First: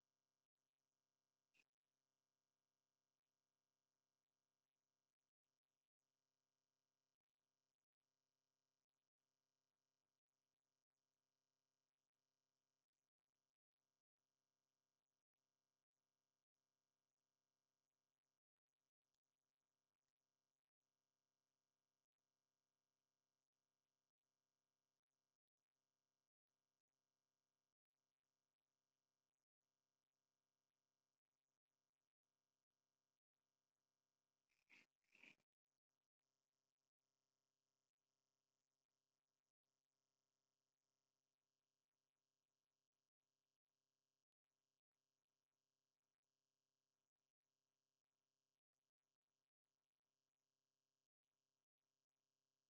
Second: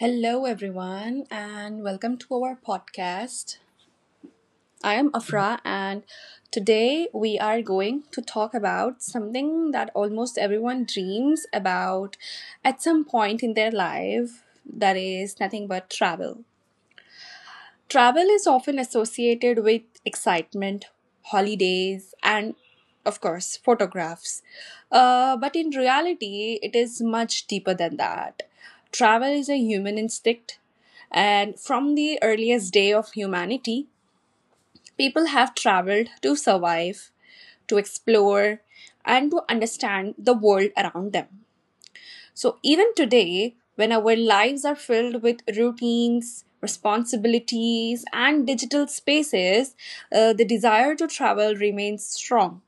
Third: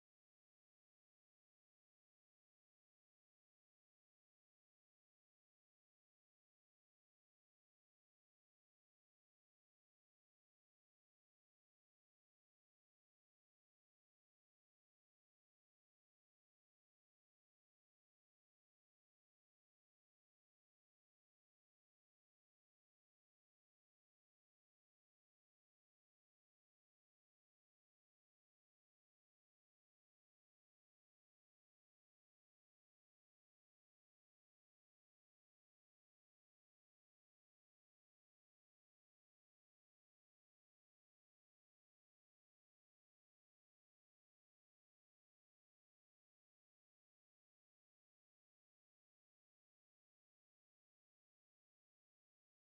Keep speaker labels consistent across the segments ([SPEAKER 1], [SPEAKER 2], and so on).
[SPEAKER 1] Hello, everyone, and welcome to our podcast. I am Afra, and today we are going to talk about something that almost everyone dreams about at some point in their life that is nothing but travel. Travel is often associated with excitement, holidays, and of course, photographs. But in reality, it is much deeper than that. Travel is a human instinct, and from the earliest day of humanity, people have traveled to survive, to explore, and to understand the world around them. So, even today, when our lives are filled with routines, responsibilities, and digital spaces, the desire to travel remains strong.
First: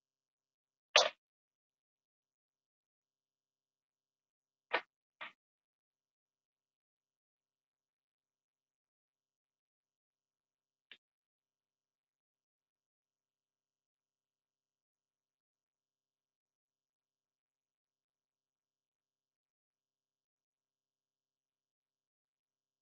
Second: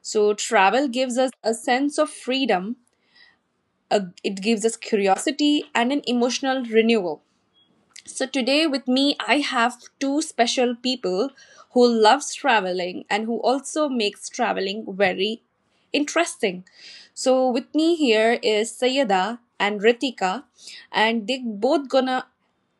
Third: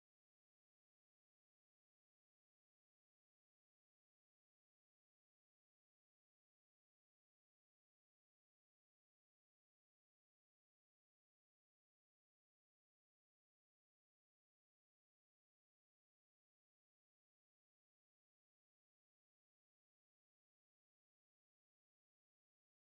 [SPEAKER 1] So, travel gives us a sense of freedom, it gives us curiosity, and an emotional renewal. So today with me I have two special people who loves traveling and who also makes traveling very interesting. So with me here is Sayeda and Ritika and they both gonna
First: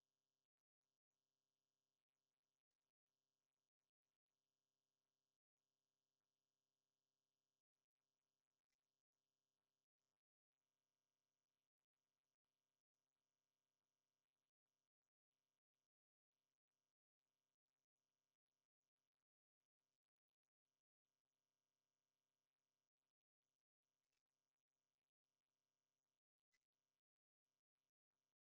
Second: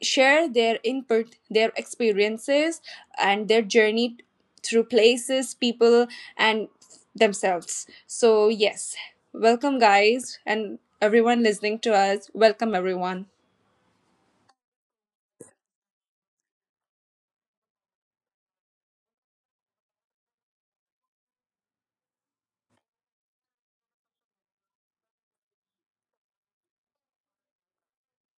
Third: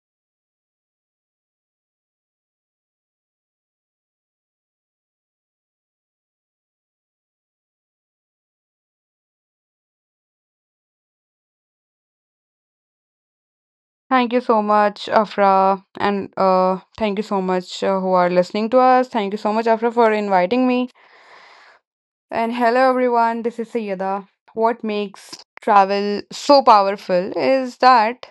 [SPEAKER 1] share their input, their experiences and their journey through places, people and themselves. So yes, welcome guys and everyone listening to us. Welcome everyone.
[SPEAKER 2] Thank you so much, Afra, and thank you so much who are listening to us. Thank you so much, Afra, for inviting me. And hello, everyone. This is Sayyada. What makes travel so powerful is that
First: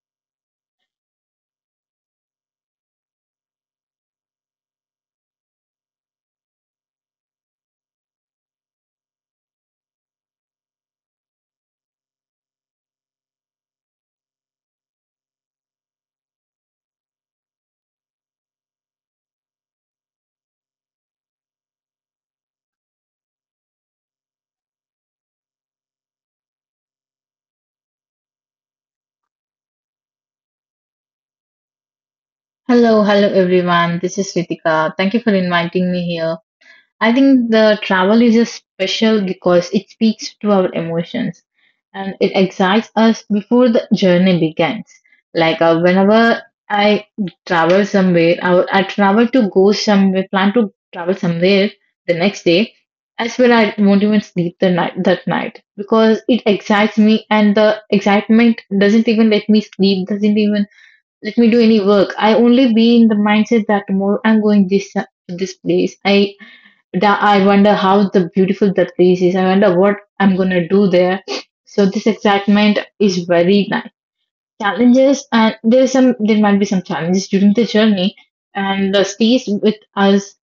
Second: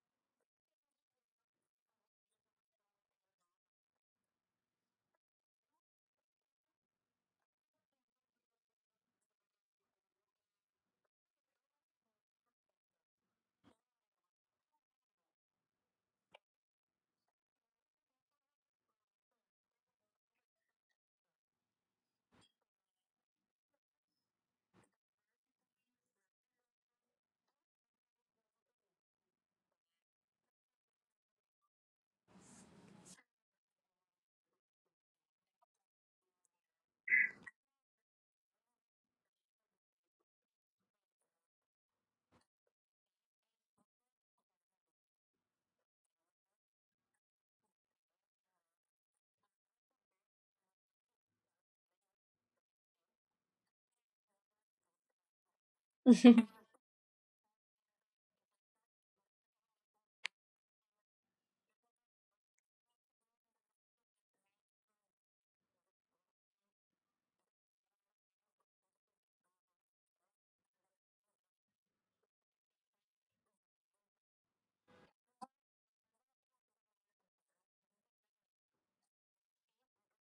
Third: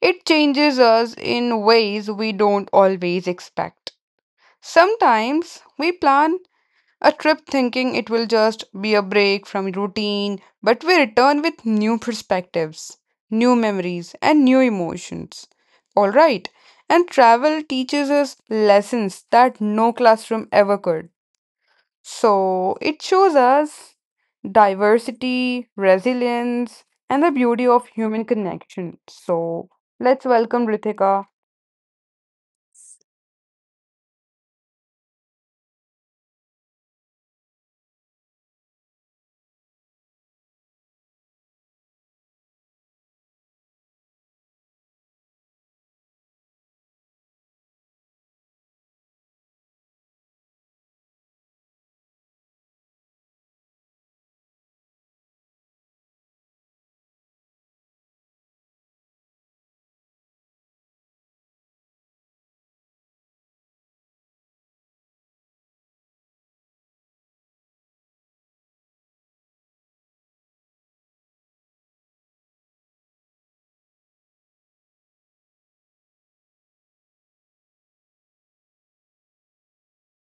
[SPEAKER 2] it changes us in ways we don't always expect. Sometimes we plan a trip thinking it will just be a break from routine, but we return with new perspectives, new memories, and new emotions. Alright, and travel teaches us lessons that no classroom ever could. So it shows us diversity, resilience, and the beauty of human connection. So let's welcome Ritika.
[SPEAKER 3] Hello, hello everyone. This is Ritika. Thank you for inviting me here. I think the travel is a special because it speaks to our emotions, and it excites us before the journey begins. Like, whenever I travel somewhere, I travel to go somewhere, plan to travel somewhere the next day. As well, I won't even sleep the night that night because it excites me, and the excitement doesn't even let me sleep. Doesn't even let me do any work. I only be in the mindset that tomorrow I'm going this to this place. I that I wonder how the beautiful that place is. I wonder what I'm gonna do there. So this excitement is very nice. Challenges and there might be some challenges during the journey and stays with us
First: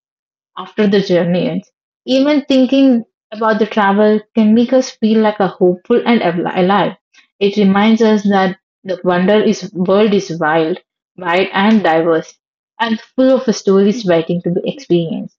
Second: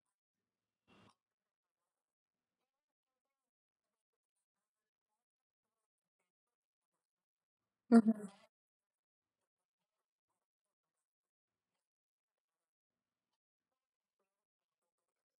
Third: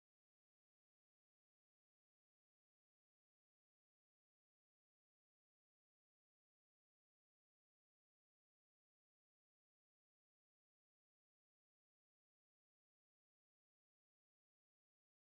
[SPEAKER 3] after the journey ends. Even thinking about the travel can make us feel like a hopeful and alive. It reminds us that the wonder is world is wild, wide and diverse, and full of stories waiting to be experienced.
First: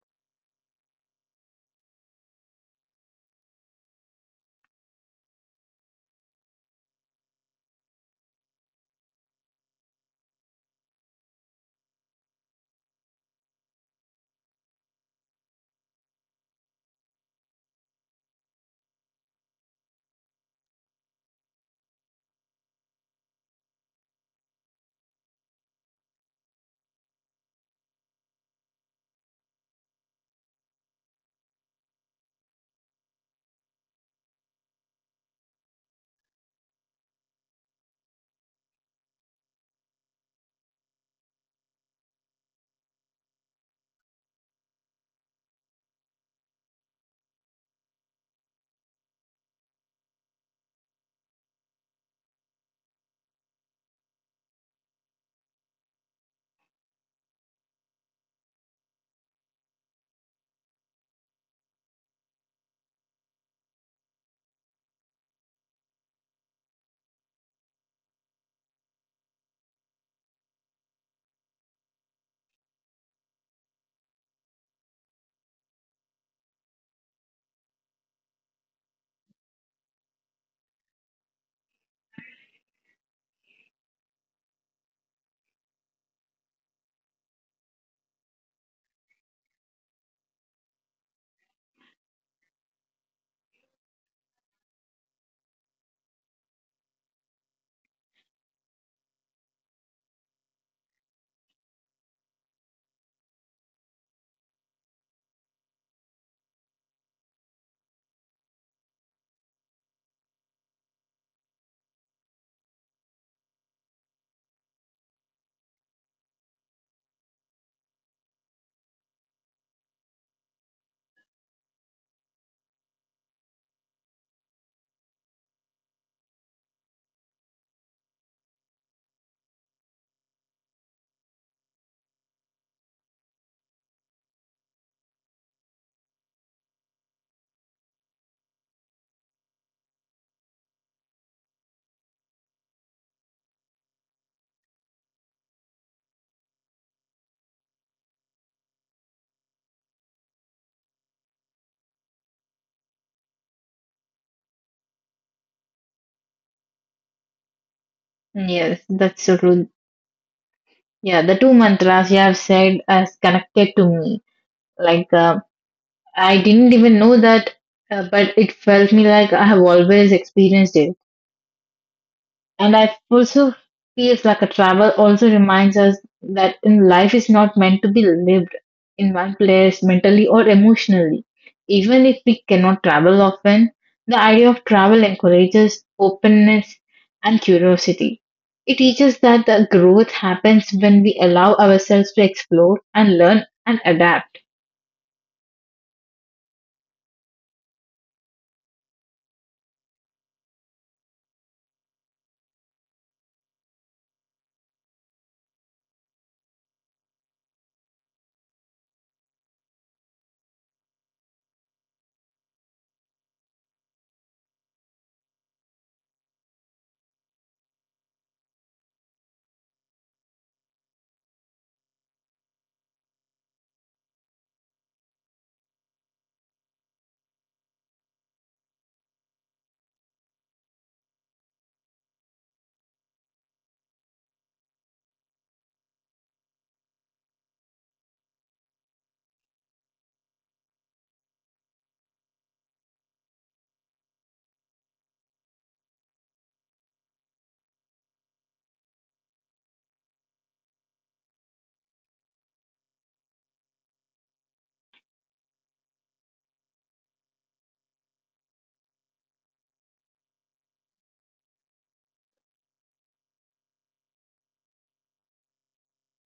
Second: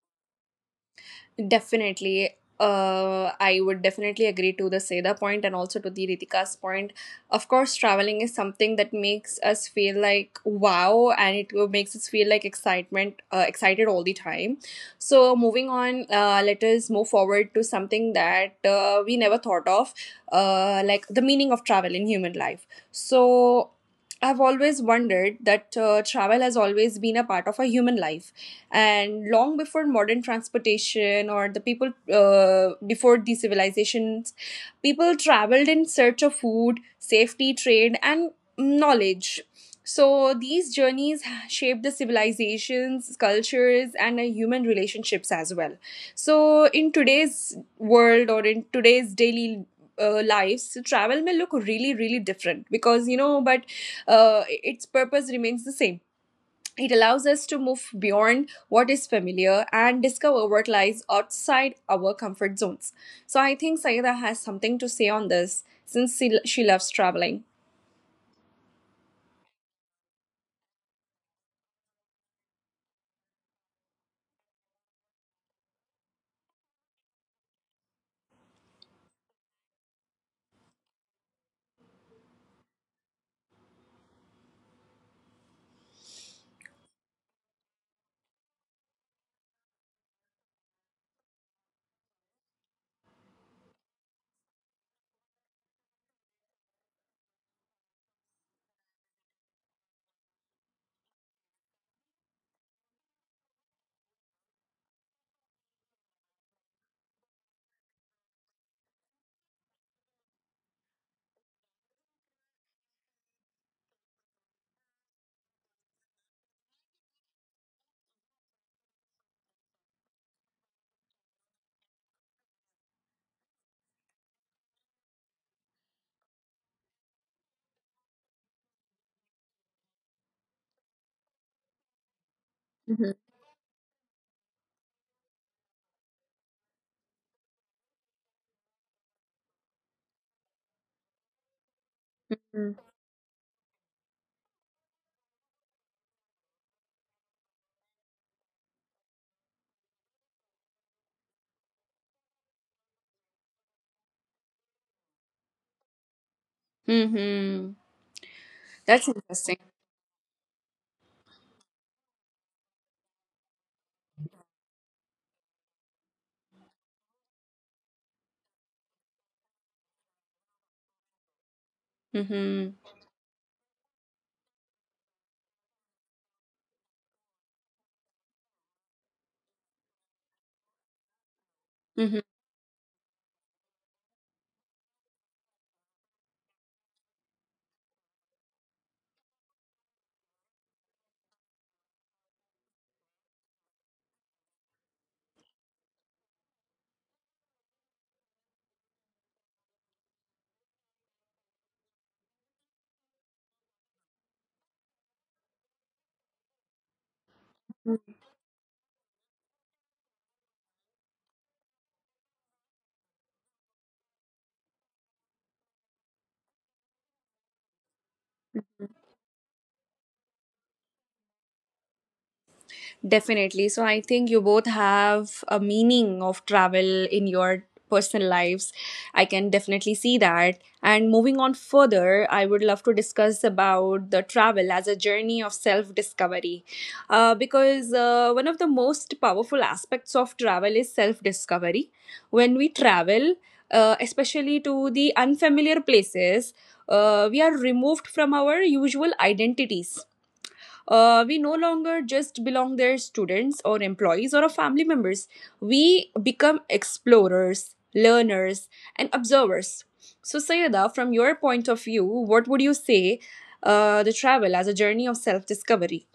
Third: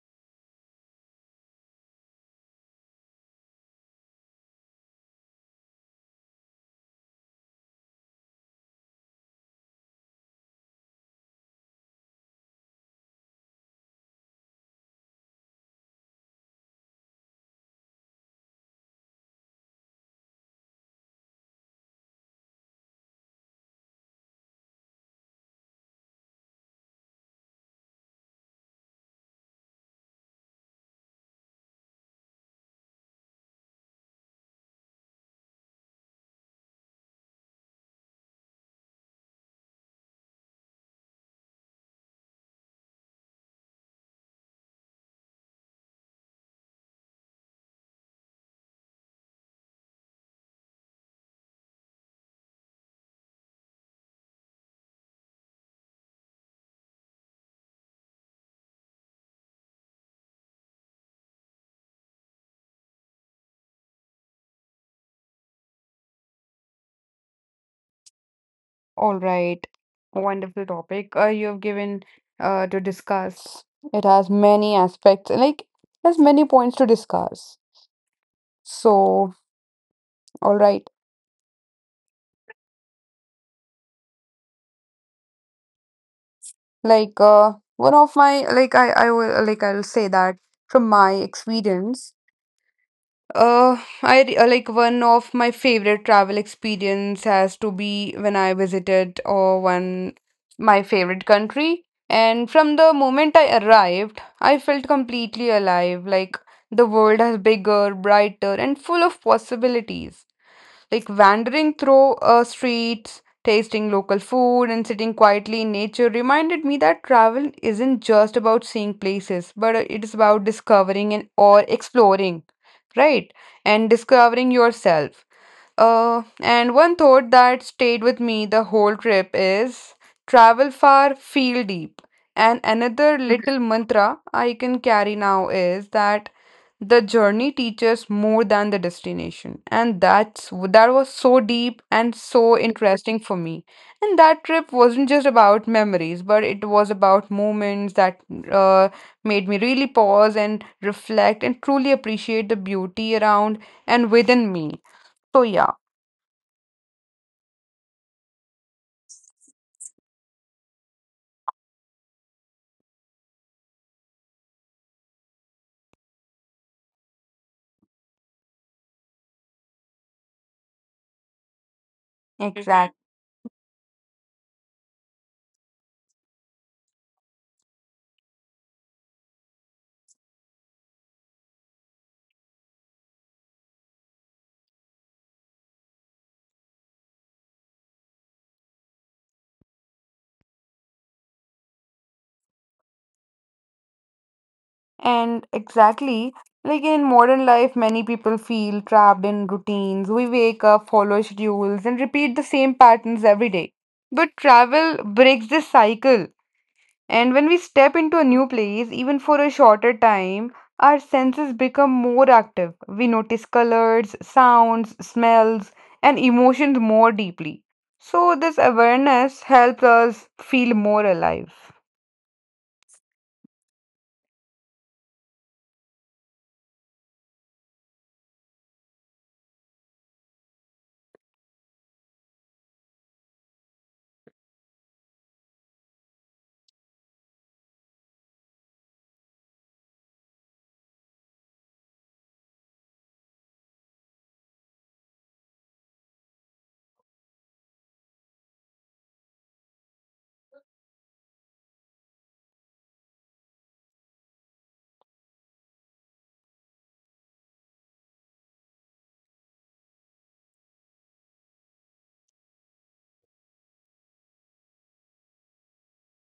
[SPEAKER 1] Definitely. I would definitely agree to the Seda point and also to the Ritika's point. Of course, traveling is something that makes us feel like wow, and it makes us feel like excitement, excited all the time. So, moving on, let us move forward to something that we never thought of, like the meaning of travel in human life. So, I've always wondered that travel has always been a part of a human life and long before modern transportation or the people before these civilizations, people traveled in search of food, safety, trade and knowledge. So these journeys shaped the civilizations, cultures and human relationships as well. So in today's world or in today's daily lives, travel may look really really different because you know, but its purpose remains the same. It allows us to move beyond what is familiar and discover what lies outside our comfort zones. So I think Sayeda has something to say on this since she loves traveling.
[SPEAKER 2] All right, wonderful topic you have given to discuss. It has many aspects, like there's many points to discuss. So, all right, like one of my like I will like I'll say that from my experience, one of my favorite travel experience has to be when I visited or one my favorite country. And from the moment I arrived, I felt completely alive, like the world is bigger, brighter, and full of possibilities, like wandering through streets, tasting local food, and sitting quietly in nature reminded me that travel isn't just about seeing places, but it is about discovering and or exploring, right? And discovering yourself. And one thought that stayed with me the whole trip is travel far, feel deep. And another little mantra I can carry now is that the journey teaches more than the destination. And that was so deep and so
[SPEAKER 1] Mm-hmm.
[SPEAKER 2] interesting for me. And that trip wasn't just about memories, but it was about moments that uh, made me really pause and reflect and truly appreciate the beauty around and within me. So yeah.
[SPEAKER 1] Mm-hmm.
[SPEAKER 3] Yes,
[SPEAKER 1] That's
[SPEAKER 3] that's so
[SPEAKER 1] interesting.
[SPEAKER 3] true. Yeah, the two mantras you have said as connected to me. Like uh, I didn't even know that, but it felt me like I have always experienced it. And
[SPEAKER 1] Mm-hmm.
[SPEAKER 3] I
[SPEAKER 2] Exact.
[SPEAKER 3] also feels like a travel also reminds us that in life is not meant to be lived in one place mentally or emotionally. Even if
[SPEAKER 1] Mm-hmm.
[SPEAKER 3] we cannot travel often, the idea of travel encourages openness and curiosity. It teaches that the growth happens when we allow ourselves to explore and learn and adapt.
[SPEAKER 2] Mm-hmm. And exactly, like in modern life, many people feel trapped in routines. We wake up, follow schedules, and repeat the same patterns every day. But travel breaks this cycle. And when we step into a new place, even for a shorter time, our senses become more active. We notice colors, sounds, smells, and emotions more deeply. So, this awareness helps us feel more alive.
[SPEAKER 1] Definitely. So I think you both have a meaning of travel in your personal lives. I can definitely see that. And moving on further, I would love to discuss about the travel as a journey of self-discovery. Because one of the most powerful aspects of travel is self-discovery. When we travel, especially to the unfamiliar places, we are removed from our usual identities. We no longer just belong their students or employees or our family members. We become explorers, learners, and observers. So, Sayada, from your point of view, what would you say the travel as a journey of self discovery?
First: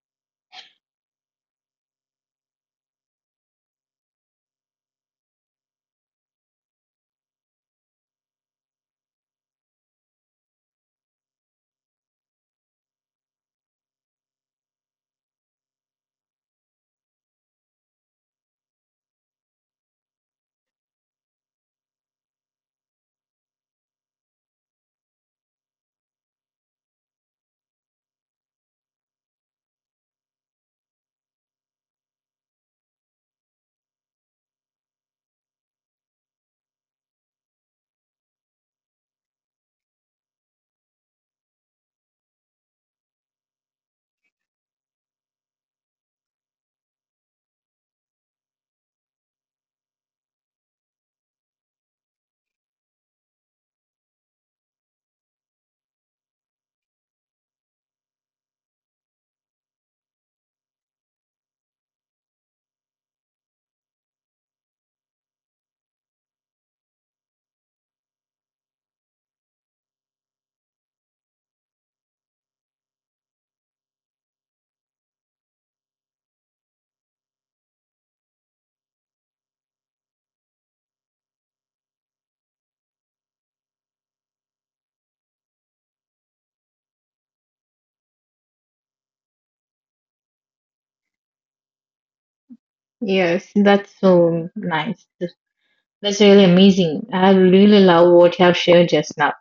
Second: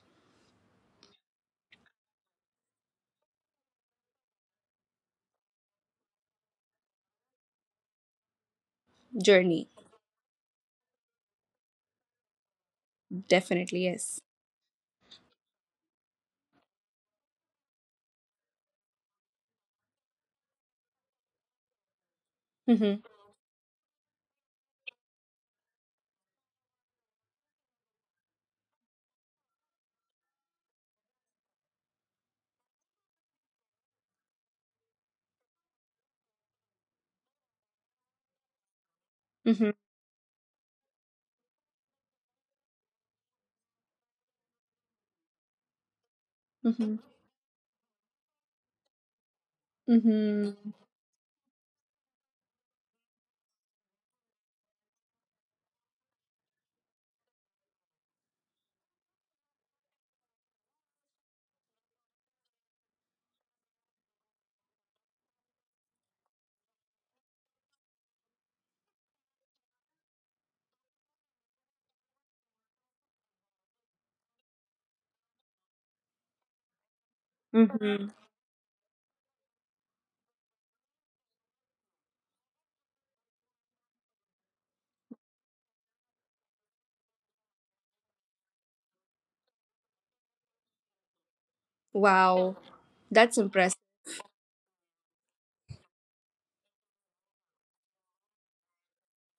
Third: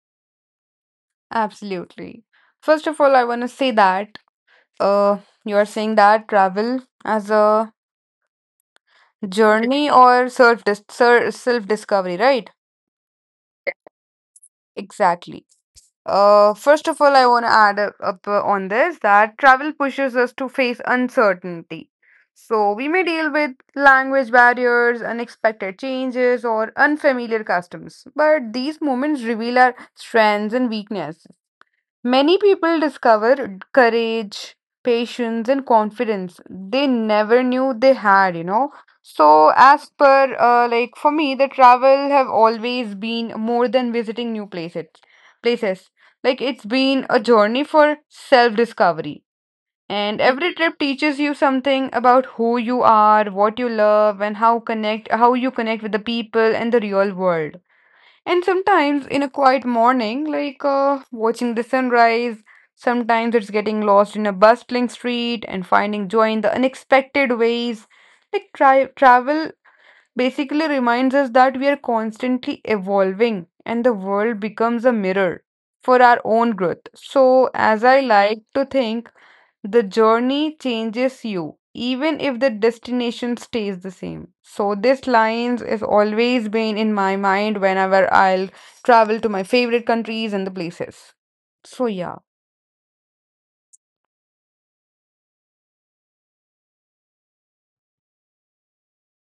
[SPEAKER 2] Absolutely. First of all, I want to say that uh, you are saying that travel as a
[SPEAKER 1] Journey,
[SPEAKER 2] journey or self discovery, right?
[SPEAKER 1] definitely, yes.
[SPEAKER 2] Exactly. First of all, I want to add up on this, that travel pushes us to face uncertainty. So we
[SPEAKER 1] Mm-hmm,
[SPEAKER 2] may deal with language barriers, unexpected changes, or unfamiliar customs, but these moments reveal our strengths and weakness. Many people discover courage, patience, and confidence they never knew they had, you know. So,
[SPEAKER 1] mm-hmm,
[SPEAKER 2] as per, like for me, the travel have always been more than visiting new places. It's
[SPEAKER 1] mm-hmm,
[SPEAKER 2] been a journey for self-discovery, and every
[SPEAKER 1] mm-hmm,
[SPEAKER 2] trip teaches you something about who you are, what you love, and how you connect with the people and the real world. And sometimes in a quiet morning, like watching the sunrise, sometimes it's getting lost in a bustling street and finding joy in the unexpected ways. Travel basically reminds us that we are constantly evolving and the world becomes a mirror for our own growth. So, as I
[SPEAKER 1] mm-hmm.
[SPEAKER 2] like to think, the journey changes you, even if the destination stays the same. So this lines is always been in my mind whenever I'll travel to my favorite countries and the places. So yeah.
[SPEAKER 1] Wow, that's
[SPEAKER 3] Yes,
[SPEAKER 1] impressive.
[SPEAKER 3] that's so nice. That's really amazing. I really love what you have shared just now.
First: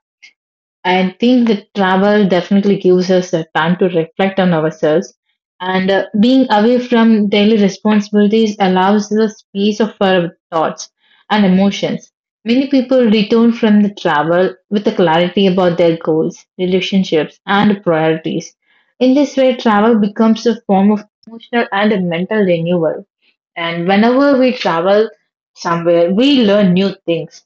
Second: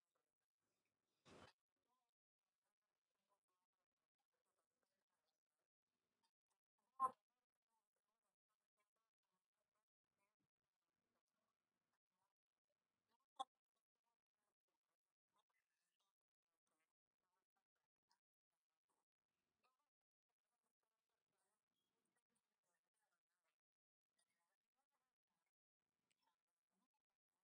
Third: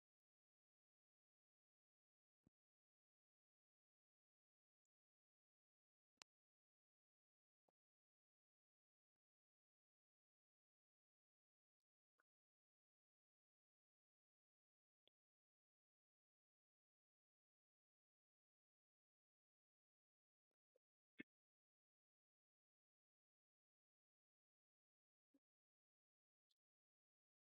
[SPEAKER 3] I think that travel definitely gives us the time to reflect on ourselves. And being away from daily responsibilities allows the space of our thoughts and emotions. Many people return from the travel with a clarity about their goals, relationships, and priorities. In this way, travel becomes a form of emotional and a mental renewal. And whenever we travel somewhere, we learn new things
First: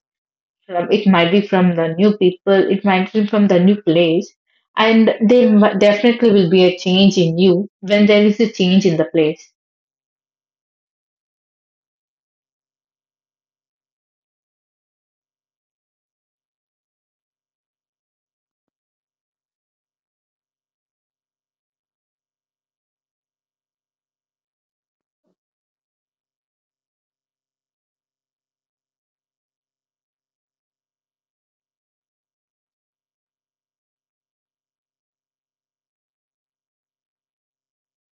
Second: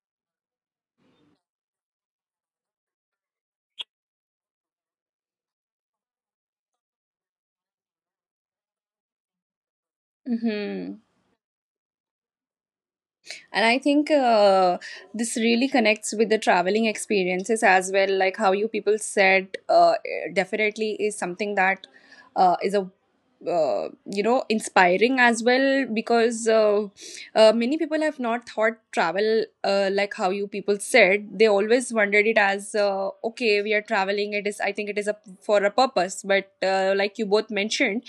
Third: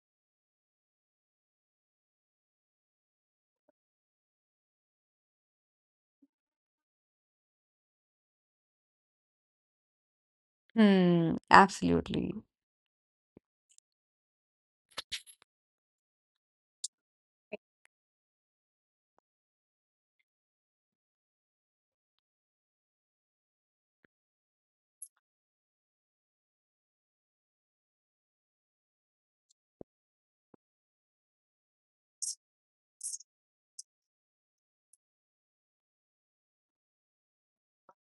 [SPEAKER 3] from it, might be from the new people, it might be from the new place, and there definitely will be a change in you when there is a change in the place.
[SPEAKER 1] Mm-hmm.
[SPEAKER 2] Hmm, absolutely.
[SPEAKER 1] And I think this really connects with the traveling experiences as well, like how you people said, definitely is something that is a you know, inspiring as well, because many people have not thought travel, like how you people said, they always wondered it as, okay, we are traveling, it is, I think it is a for a purpose, but like you both mentioned,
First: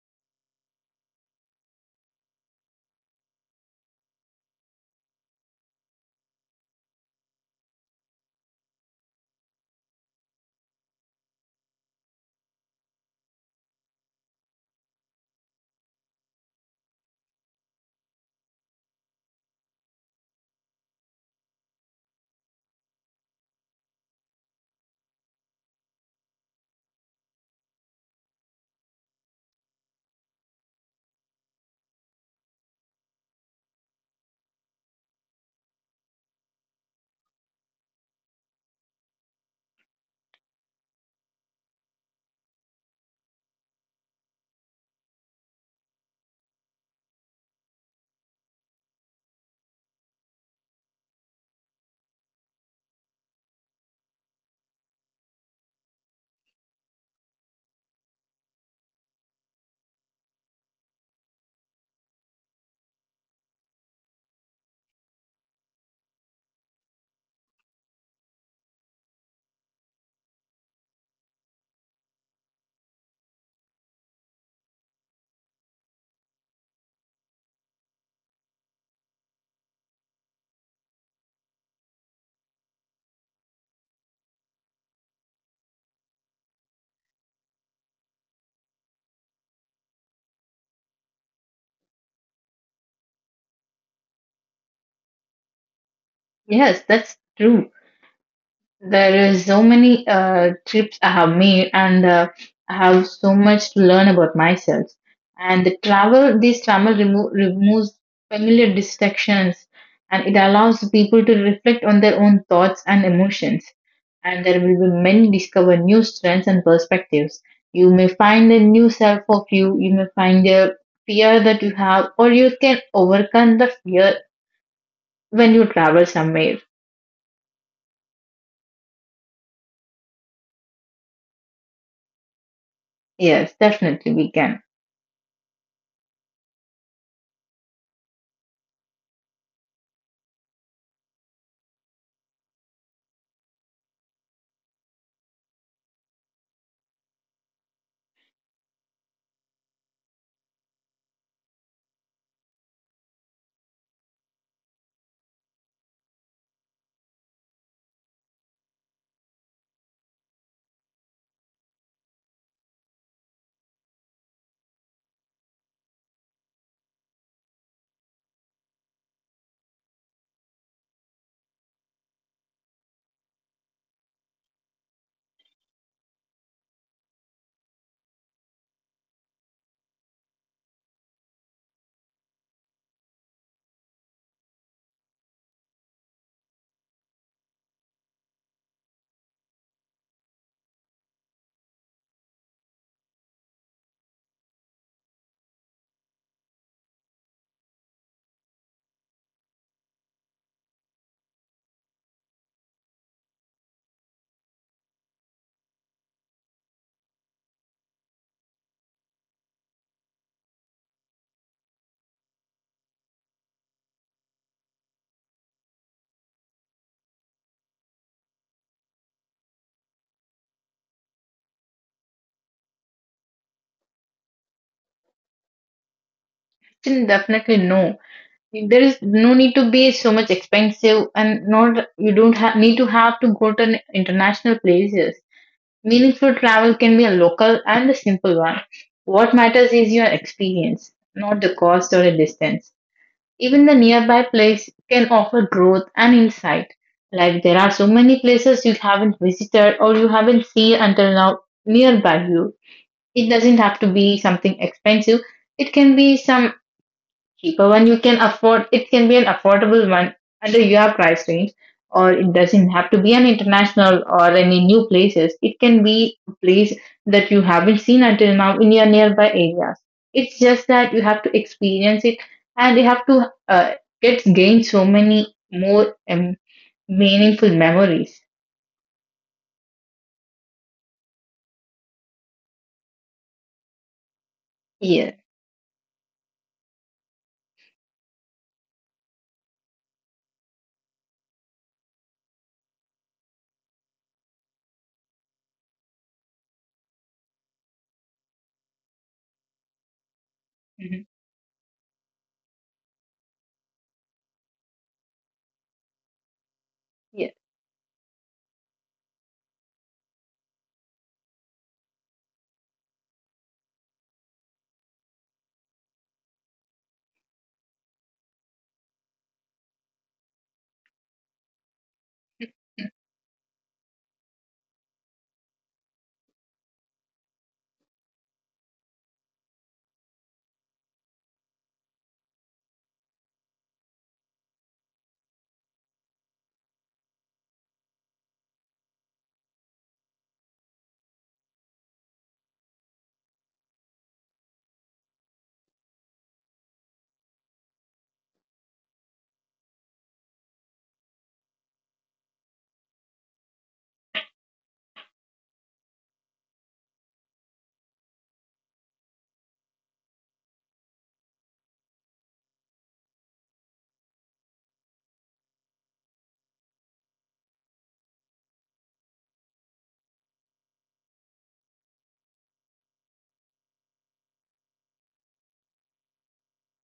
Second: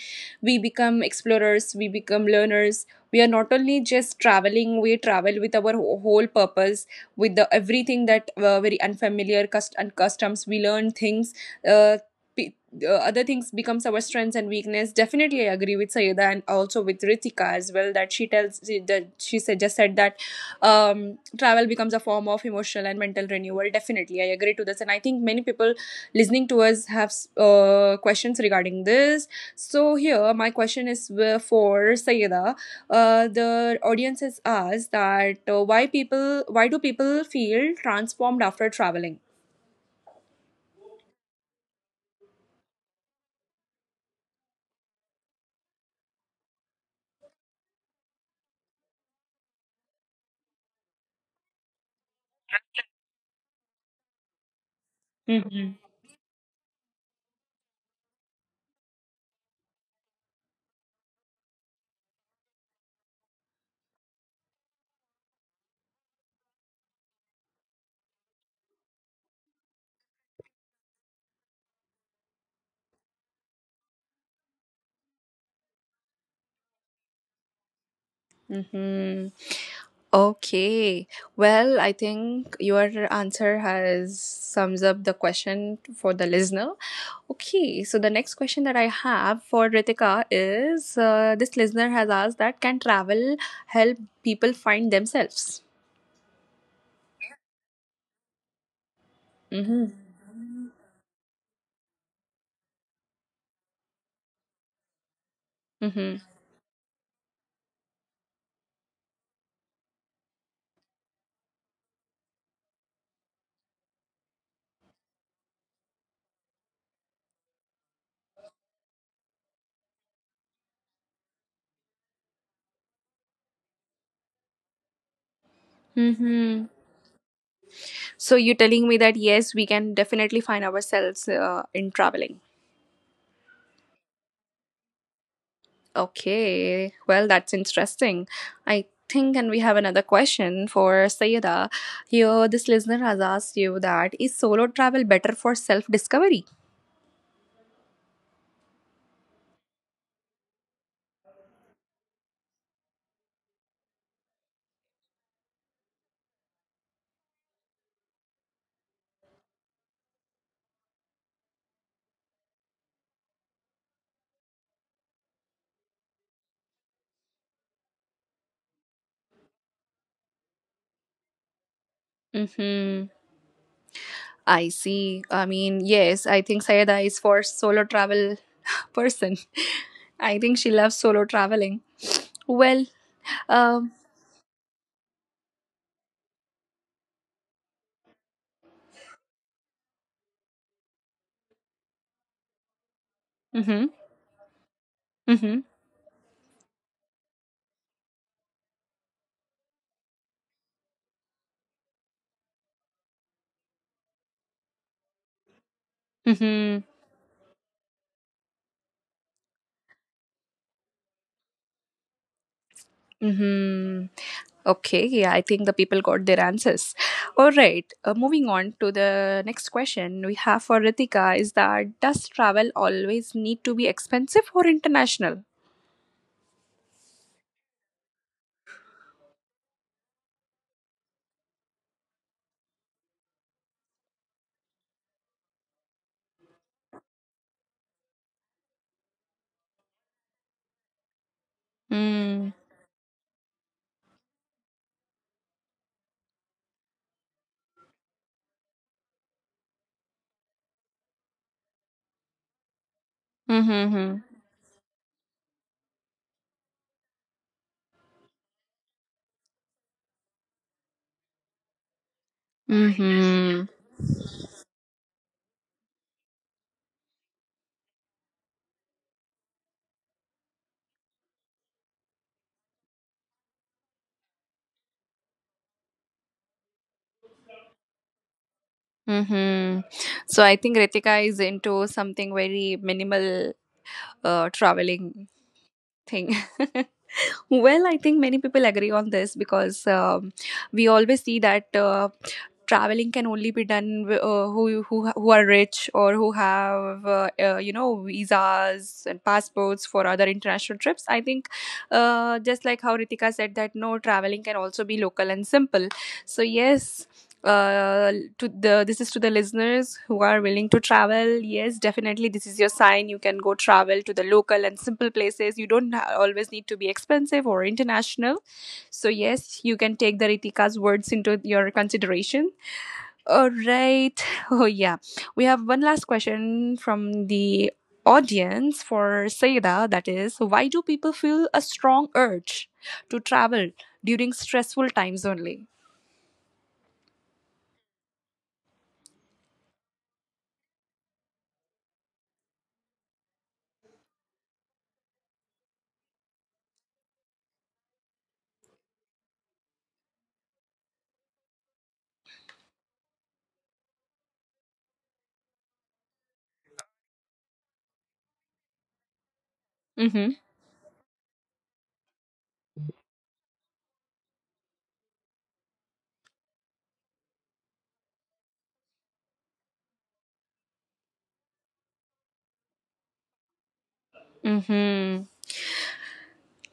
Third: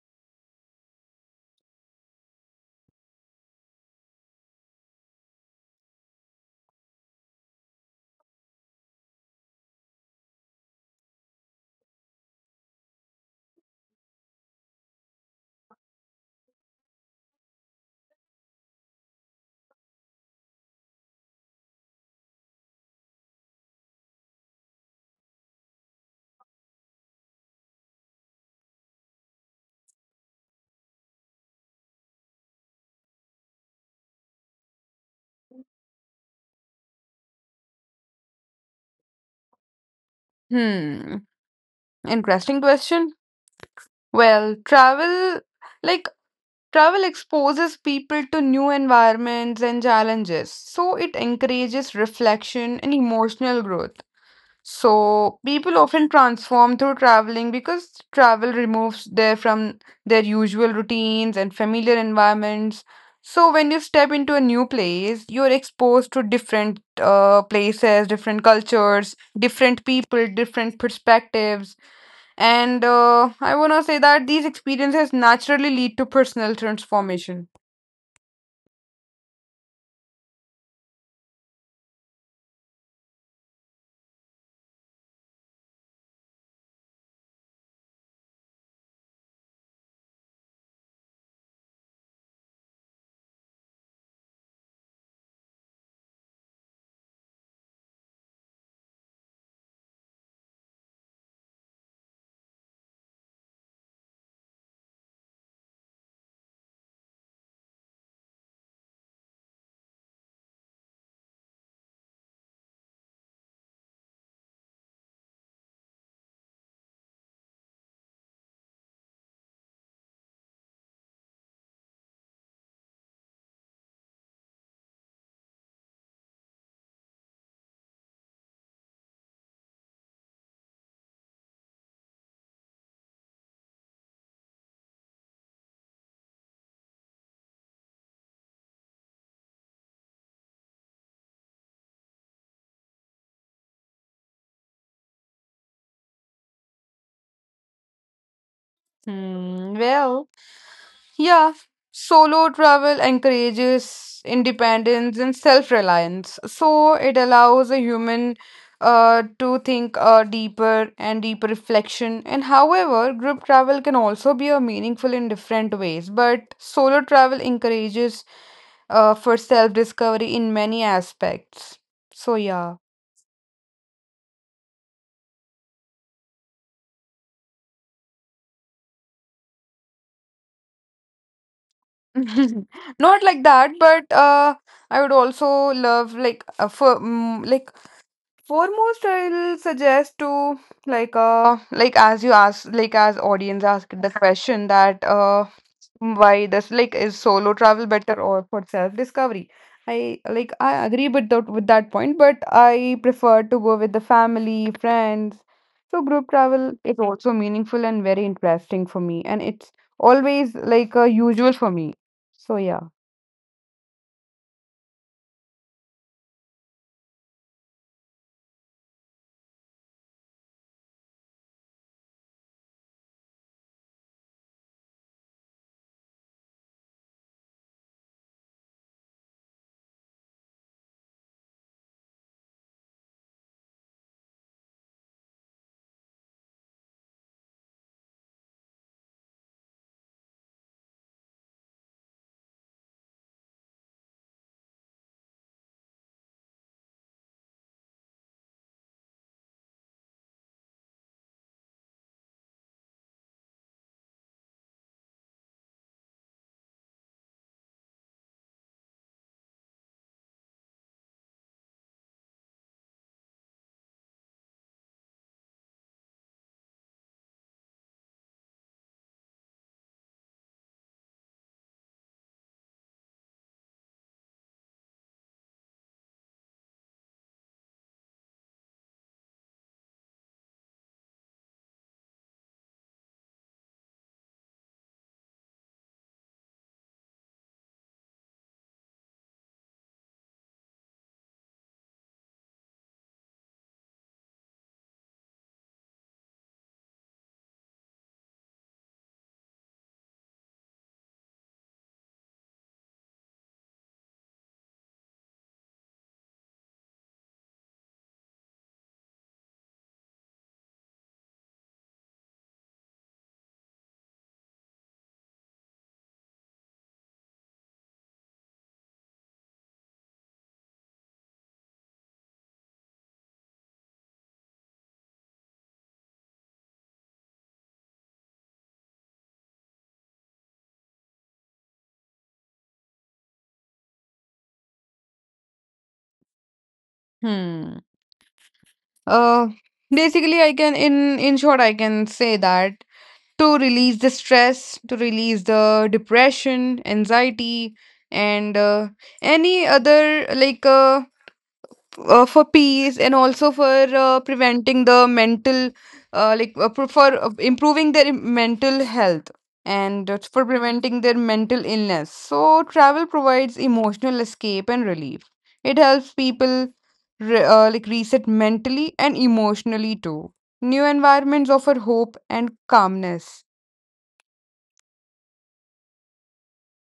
[SPEAKER 1] we become explorers, we become learners, we are not only just traveling, we travel with our whole purpose with the everything that very unfamiliar and customs we learn things, uh, pe- other things becomes our strengths and weakness. Definitely I agree with Sayeda and also with Ritika as well that she tells she- that she said just said that um, travel becomes a form of emotional and mental renewal. Definitely I agree to this and I think many people listening to us have questions regarding this. So here my question is for Sayeda. The audience has asked that why do people feel transformed after traveling?
[SPEAKER 2] Hmm, interesting question. Well, like travel exposes people to new environments and challenges. So it encourages reflection and emotional growth. So people often transform through traveling because travel removes them from their usual routines and familiar environments. So when you step into a new place, you're exposed to different places, different cultures, different people, different perspectives. And I want to say that these experiences naturally lead to personal transformation.
[SPEAKER 1] Mm-hmm. Okay. Well, I think your answer has sums up the question for the listener. Okay. So the next question that I have for Ritika is, this listener has asked that can travel help people find themselves?
[SPEAKER 3] Yes, that's true. There is so
[SPEAKER 1] Mm-hmm.
[SPEAKER 3] many trips I have made, and I have so much to learn about myself. And the
[SPEAKER 1] Mm-hmm.
[SPEAKER 3] travel, this travel removes familiar distractions, and it allows people to reflect on their own thoughts and emotions. And there will be many discover new strengths and perspectives. You may find a new self of you. You may find a fear that you have, or you can overcome the fear when you travel somewhere.
[SPEAKER 1] Mm-hmm. So you're telling me that yes, we can definitely find ourselves in traveling.
[SPEAKER 3] Yes, definitely we can.
[SPEAKER 1] Okay, well, that's interesting. I think, and we have another question for Sayeda. Here, this listener has asked you that is solo travel better for self discovery?
[SPEAKER 2] Hmm, well. Yeah, solo travel encourages independence and self-reliance. So it allows a human to think deeper and deep reflection. And however, group travel can also be a meaningful in different ways. But solo travel encourages for self-discovery in many aspects. So yeah.
[SPEAKER 1] Mm-hmm. I see. I mean, yes, I think Sayeda is for solo travel person. I think she loves solo traveling. Well,
[SPEAKER 2] Not like that,
[SPEAKER 1] um,
[SPEAKER 2] but I would also love like Foremost, I'll suggest to, as you ask, like as audience
[SPEAKER 1] mm-hmm,
[SPEAKER 2] ask the question that
[SPEAKER 1] mm-hmm,
[SPEAKER 2] why this like is solo travel better or for self-discovery? I agree with that point, but I prefer to go with the family, friends. So group travel
[SPEAKER 1] mm-hmm,
[SPEAKER 2] is also meaningful and very interesting for me, and it's always like usual for me. So yeah.
[SPEAKER 1] mm-hmm. Okay, yeah, I think the people got their answers. All right, moving on to the next question we have for Ritika is that does travel always need to be expensive or international?
[SPEAKER 3] Definitely no, there is no need to be so much expensive and not you don't ha- need to have to go to an international places. Meaningful travel can be a local and a simple one. What matters is your experience, not the cost or the
[SPEAKER 1] Mm.
[SPEAKER 3] distance. Even the nearby place can offer growth and insight. Like there are so many places you haven't visited or you haven't seen until now nearby you. It doesn't have to be
[SPEAKER 1] Mm-hmm.
[SPEAKER 3] something expensive. It can be some cheaper one you can afford. It can be an affordable one under your price range. Or it doesn't have to be an
[SPEAKER 1] Mm-hmm.
[SPEAKER 3] international or any new places. It can be a place that you haven't seen until now in your nearby areas. It's just that you have to experience it, and you have to uh, get gain so many more um, meaningful memories.
[SPEAKER 1] Mm-hmm. So I think Ritika is into something very minimal
[SPEAKER 3] Yeah,
[SPEAKER 1] traveling thing. Well, I think many people agree on this because we always see that traveling can only be done who are rich or who have you know, visas and passports for other international
[SPEAKER 3] mhm.
[SPEAKER 1] trips. I think just like how Ritika said that no, traveling can also be local and simple. So yes,
[SPEAKER 3] Yes.
[SPEAKER 1] uh, to the, this is to the listeners who are willing to travel, yes, definitely this is your sign. You can go travel to the local and simple places. You don't ha- always need to be expensive or international. So yes, you can take the Ritika's words into your consideration. All right. Oh yeah, we have one last question from the audience for Saida, that is, why do people feel a strong urge to travel during stressful times only?
[SPEAKER 2] Hmm. Uh, basically, I can in short, I can say that, to release the stress, to release the depression, anxiety, and any other for peace and also for preventing the mental for improving their mental health and
[SPEAKER 1] Mm-hmm.
[SPEAKER 2] for preventing their mental illness. So travel provides emotional escape and relief. It helps people reset mentally and emotionally too. New environments offer hope and calmness.
[SPEAKER 1] Mm-hmm.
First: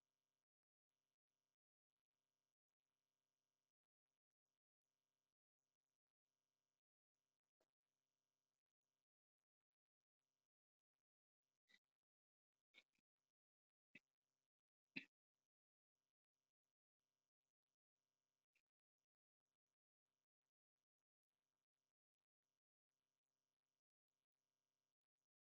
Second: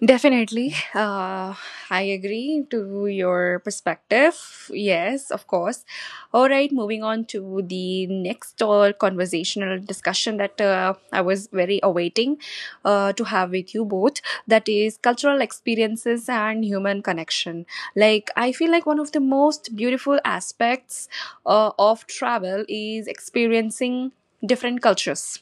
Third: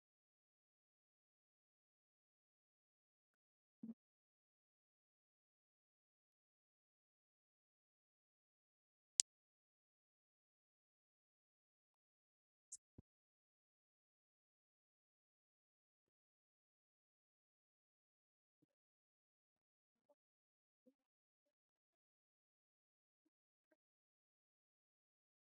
[SPEAKER 1] Definitely. I agree to your perspective. Yes, of course. All right, moving on to the next conversational discussion that I was very awaiting to have with you both. That is cultural experiences and human connection. Like, I feel like one of the most beautiful aspects of travel is experiencing different cultures.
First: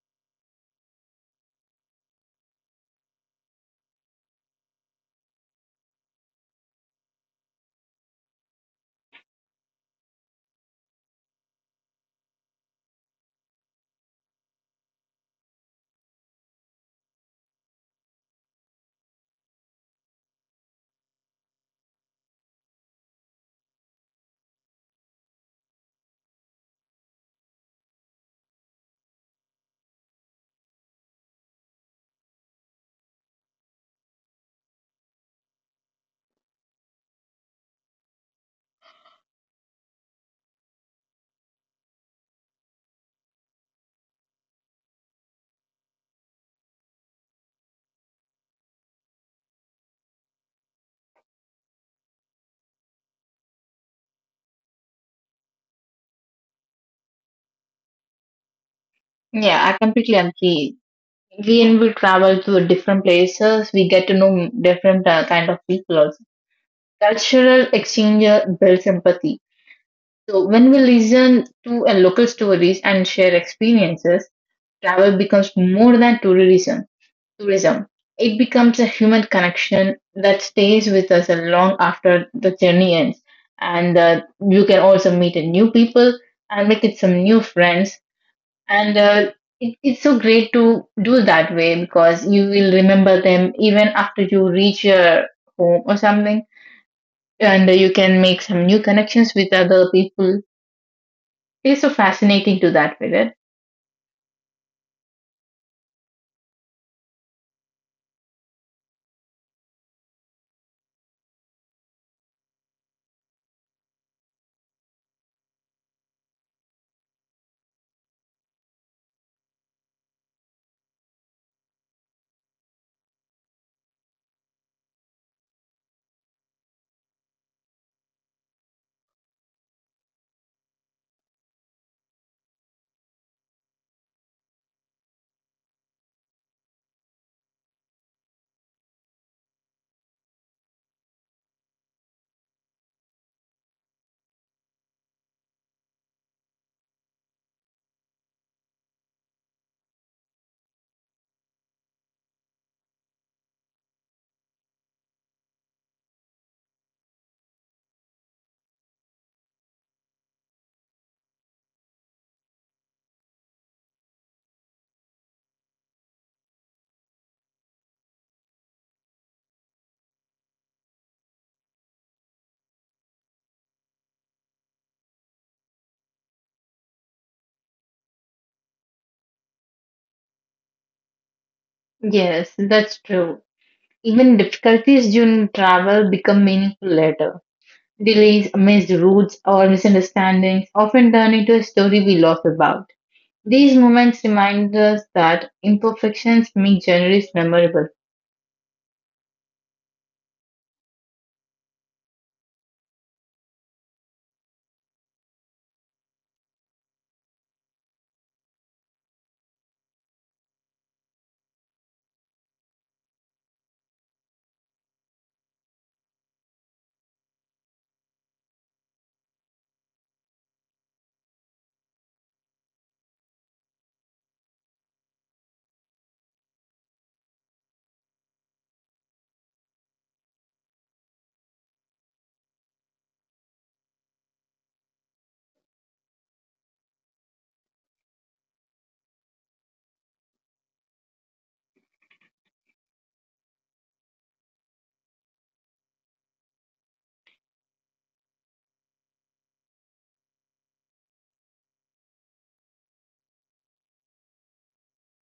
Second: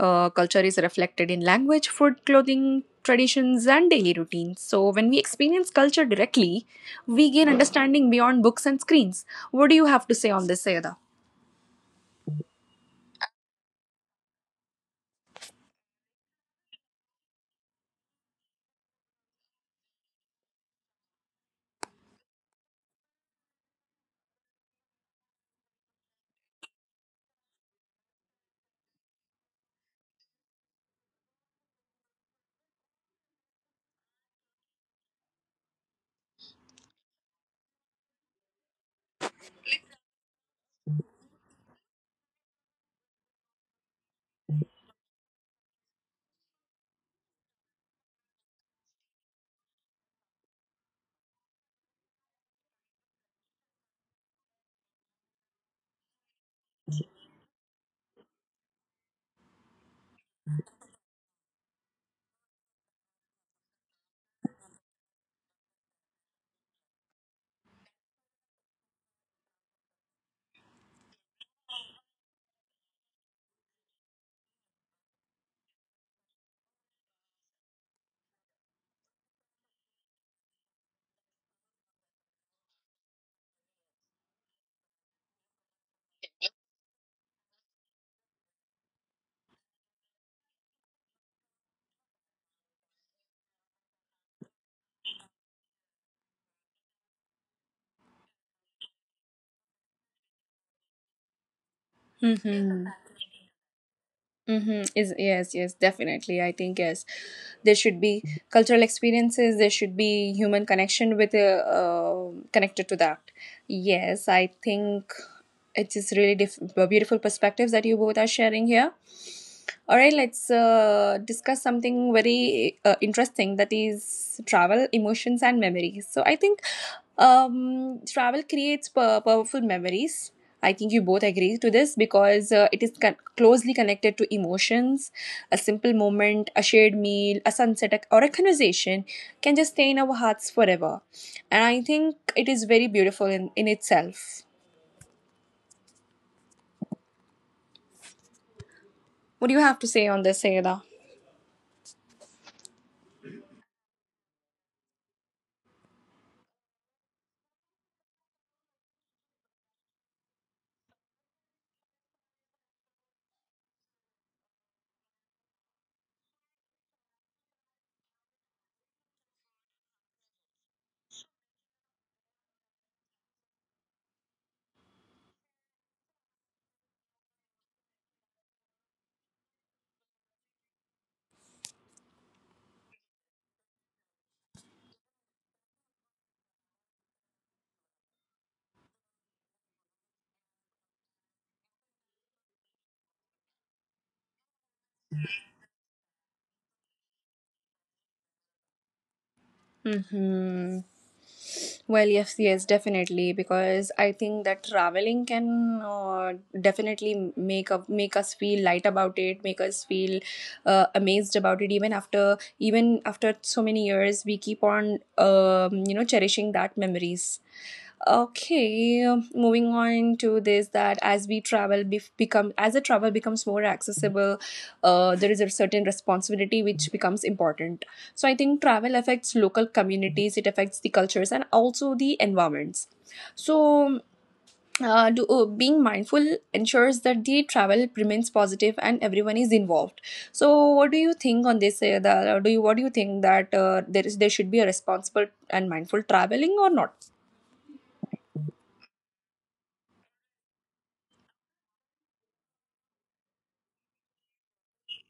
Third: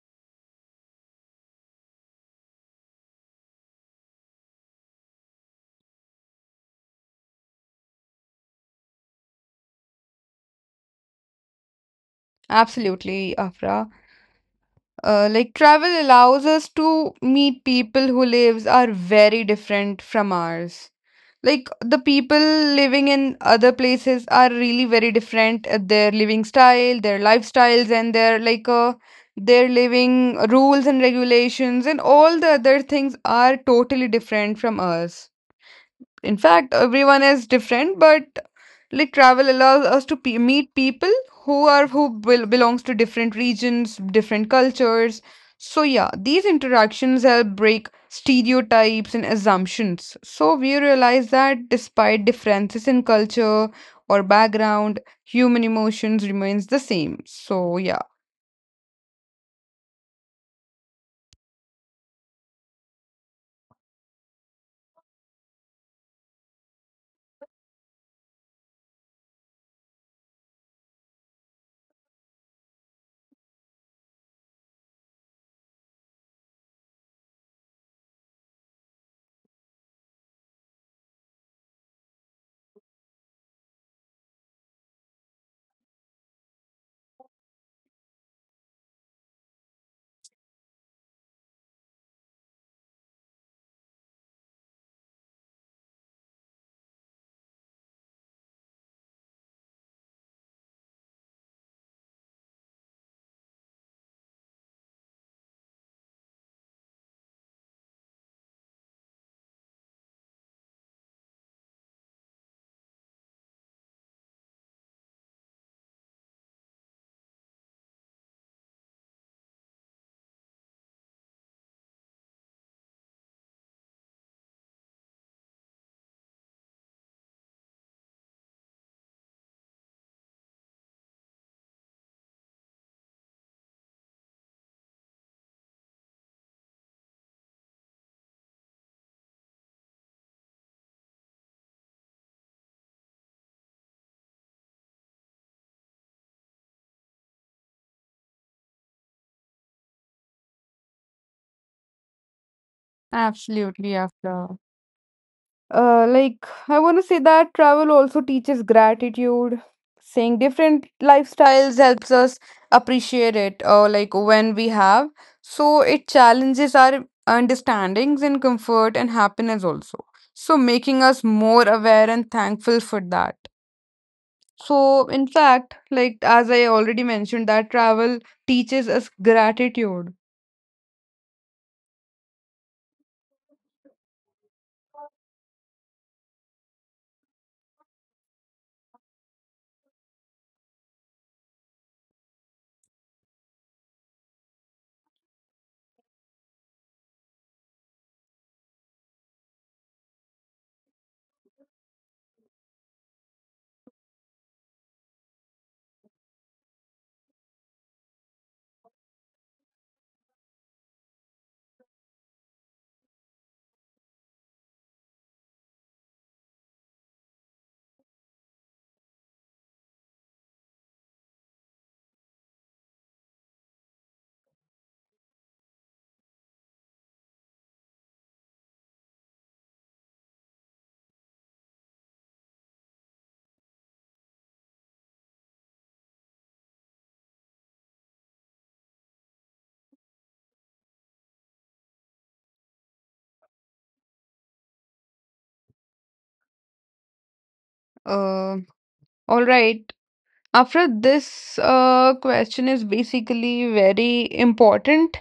[SPEAKER 1] Culture is reflected in language, food, clothing, traditions, and daily routines. So, when we experience culture directly, we gain understanding beyond books and screens. What do you have to say on this, Sayada?
[SPEAKER 2] Absolutely, Afra. Like travel allows us to meet people who lives are very different from ours. Like the people living in other places are really very different. At their living style, their lifestyles, and their like their living rules and regulations, and all the other things are totally different from us. In fact, everyone is different, but like travel allows us to pe meet people who belongs to different regions, different cultures. So yeah, these interactions help break stereotypes and assumptions, so we realize that despite differences in culture or background, human emotions remains the same. So yeah,
[SPEAKER 3] Yeah, I completely agree. When we travel to different places, we get to know different kind of people also. Cultural exchange builds empathy. So when we listen to a local stories and share experiences, travel becomes more than tourism. Tourism. It becomes a human connection that stays with us long after the journey ends. And you can also meet a new people and make it some new friends. And it's so great to do that way because you will remember them even after you reach your home or something, and you can make some new connections with other people. It's so fascinating to that
[SPEAKER 1] Hmm.
[SPEAKER 3] period.
[SPEAKER 1] Mm-hmm. Is yes, yes, definitely. I think yes, there should be cultural experiences. There should be human connection with connected to that. Yes, I think it is really beautiful perspectives that you both are sharing here. All right, let's discuss something very interesting, that is travel, emotions, and memories. So I think travel creates powerful memories. I think you both agree to this because it is closely connected to emotions. A simple moment, a shared meal, a sunset, or a conversation can just stay in our hearts forever. And I think it is very beautiful in itself. What do you have to say on this, Sayeda?
[SPEAKER 2] absolutely. After like I want to say that travel also teaches gratitude. Seeing different lifestyles helps us appreciate it, or like when we have. So it challenges our understandings in comfort and happiness also. So making us more aware and thankful for that. So in fact, like as I already mentioned, that travel teaches us gratitude.
[SPEAKER 3] Yes, that's true. Even difficulties during travel become meaningful later. Delays, missed routes, or misunderstandings often turn into a story we laugh about. These moments remind us that imperfections make journeys memorable.
[SPEAKER 1] Mm-hmm. Well, yes, yes, definitely, because I think that traveling can, definitely make us feel light about it, make us feel amazed about it. Even after so many years, we keep on you know, cherishing that memories. Okay, moving on to this, that as we travel becomes more accessible, there is a certain responsibility which becomes important. So I think travel affects local communities, it affects the cultures and also the environments. So being mindful ensures that the travel remains positive and everyone is involved. So what do you think on this? The, do you what do you think that there should be a responsible and mindful traveling or not?
[SPEAKER 2] Uh, all right. After, this question is basically very important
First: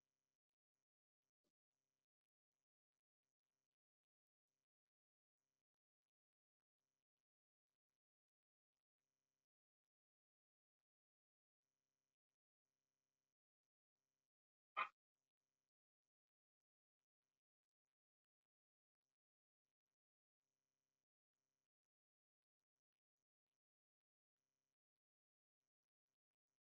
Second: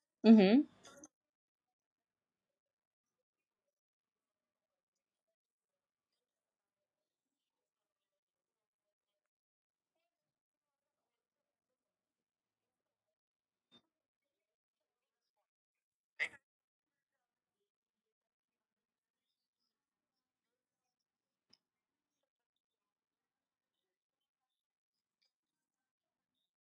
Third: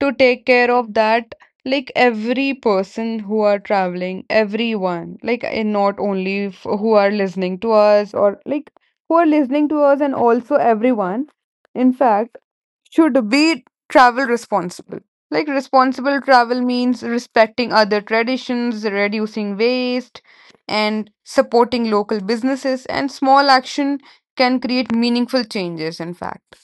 [SPEAKER 2] to take
[SPEAKER 1] Mm-hmm.
[SPEAKER 2] care of that. Like every person who are traveling, everyone, and not only f who are listening to us, or like who are listening to us, and also everyone. In fact should be travel responsible. Like responsible travel means respecting other traditions, reducing waste, and supporting local businesses. And small action can create meaningful changes, in fact.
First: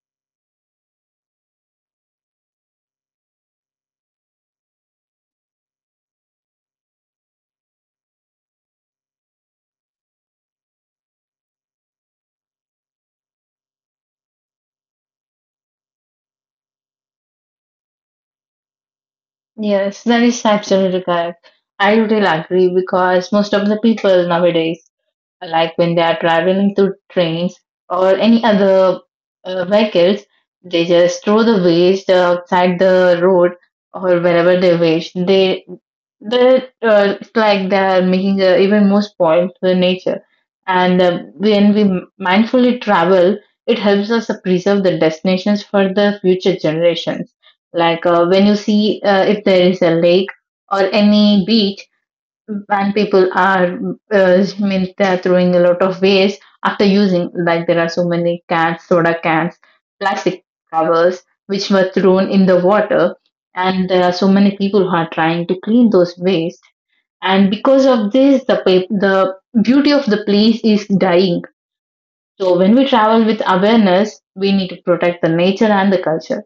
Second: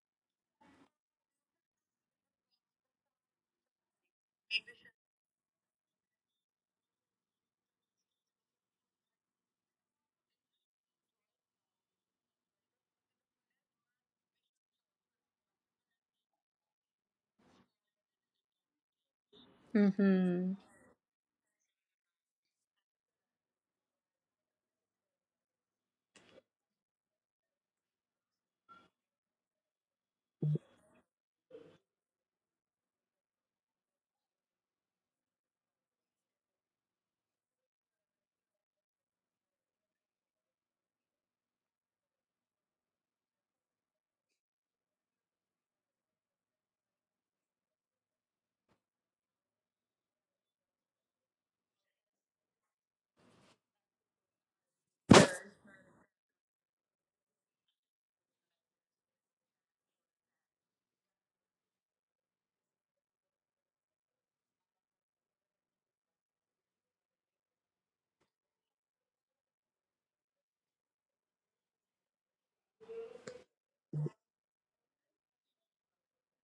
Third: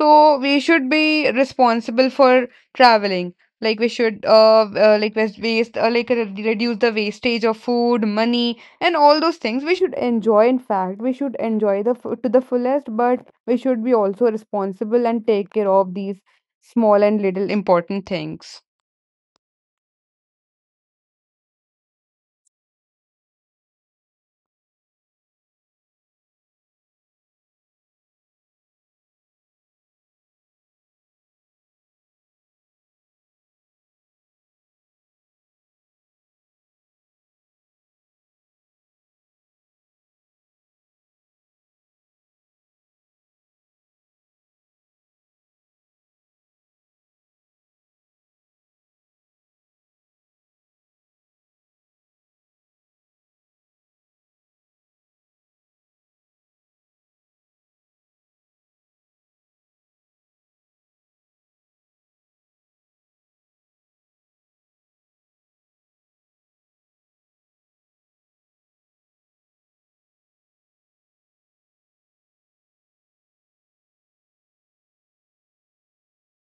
[SPEAKER 2] So we should be responsible for traveling. Like we should waste, reduce the wastage of food, money, and all those things. We should enjoy. In fact, we should enjoy the f to the fullest, but we should be also responsible and take care of these small and little important things.
[SPEAKER 1] 嗯
[SPEAKER 3] Yes, that is
[SPEAKER 1] 哼。
[SPEAKER 3] absolutely correct. I totally agree because most of the people nowadays, like when they are traveling through trains or any other vehicles, they just throw the waste outside the road or wherever they waste. They It's like they are making even more spoil to the nature. And when we mindfully travel, it helps us to preserve the destinations for the future generations. When you see if there is a lake or any beach and people are means they are throwing a lot of waste after using, like there are so many cans, soda cans, plastic covers which were thrown in the water, and there are so many people who are trying to clean those waste, and because of this the the beauty of the place is dying. So when we travel with awareness, we need to protect the nature and the culture.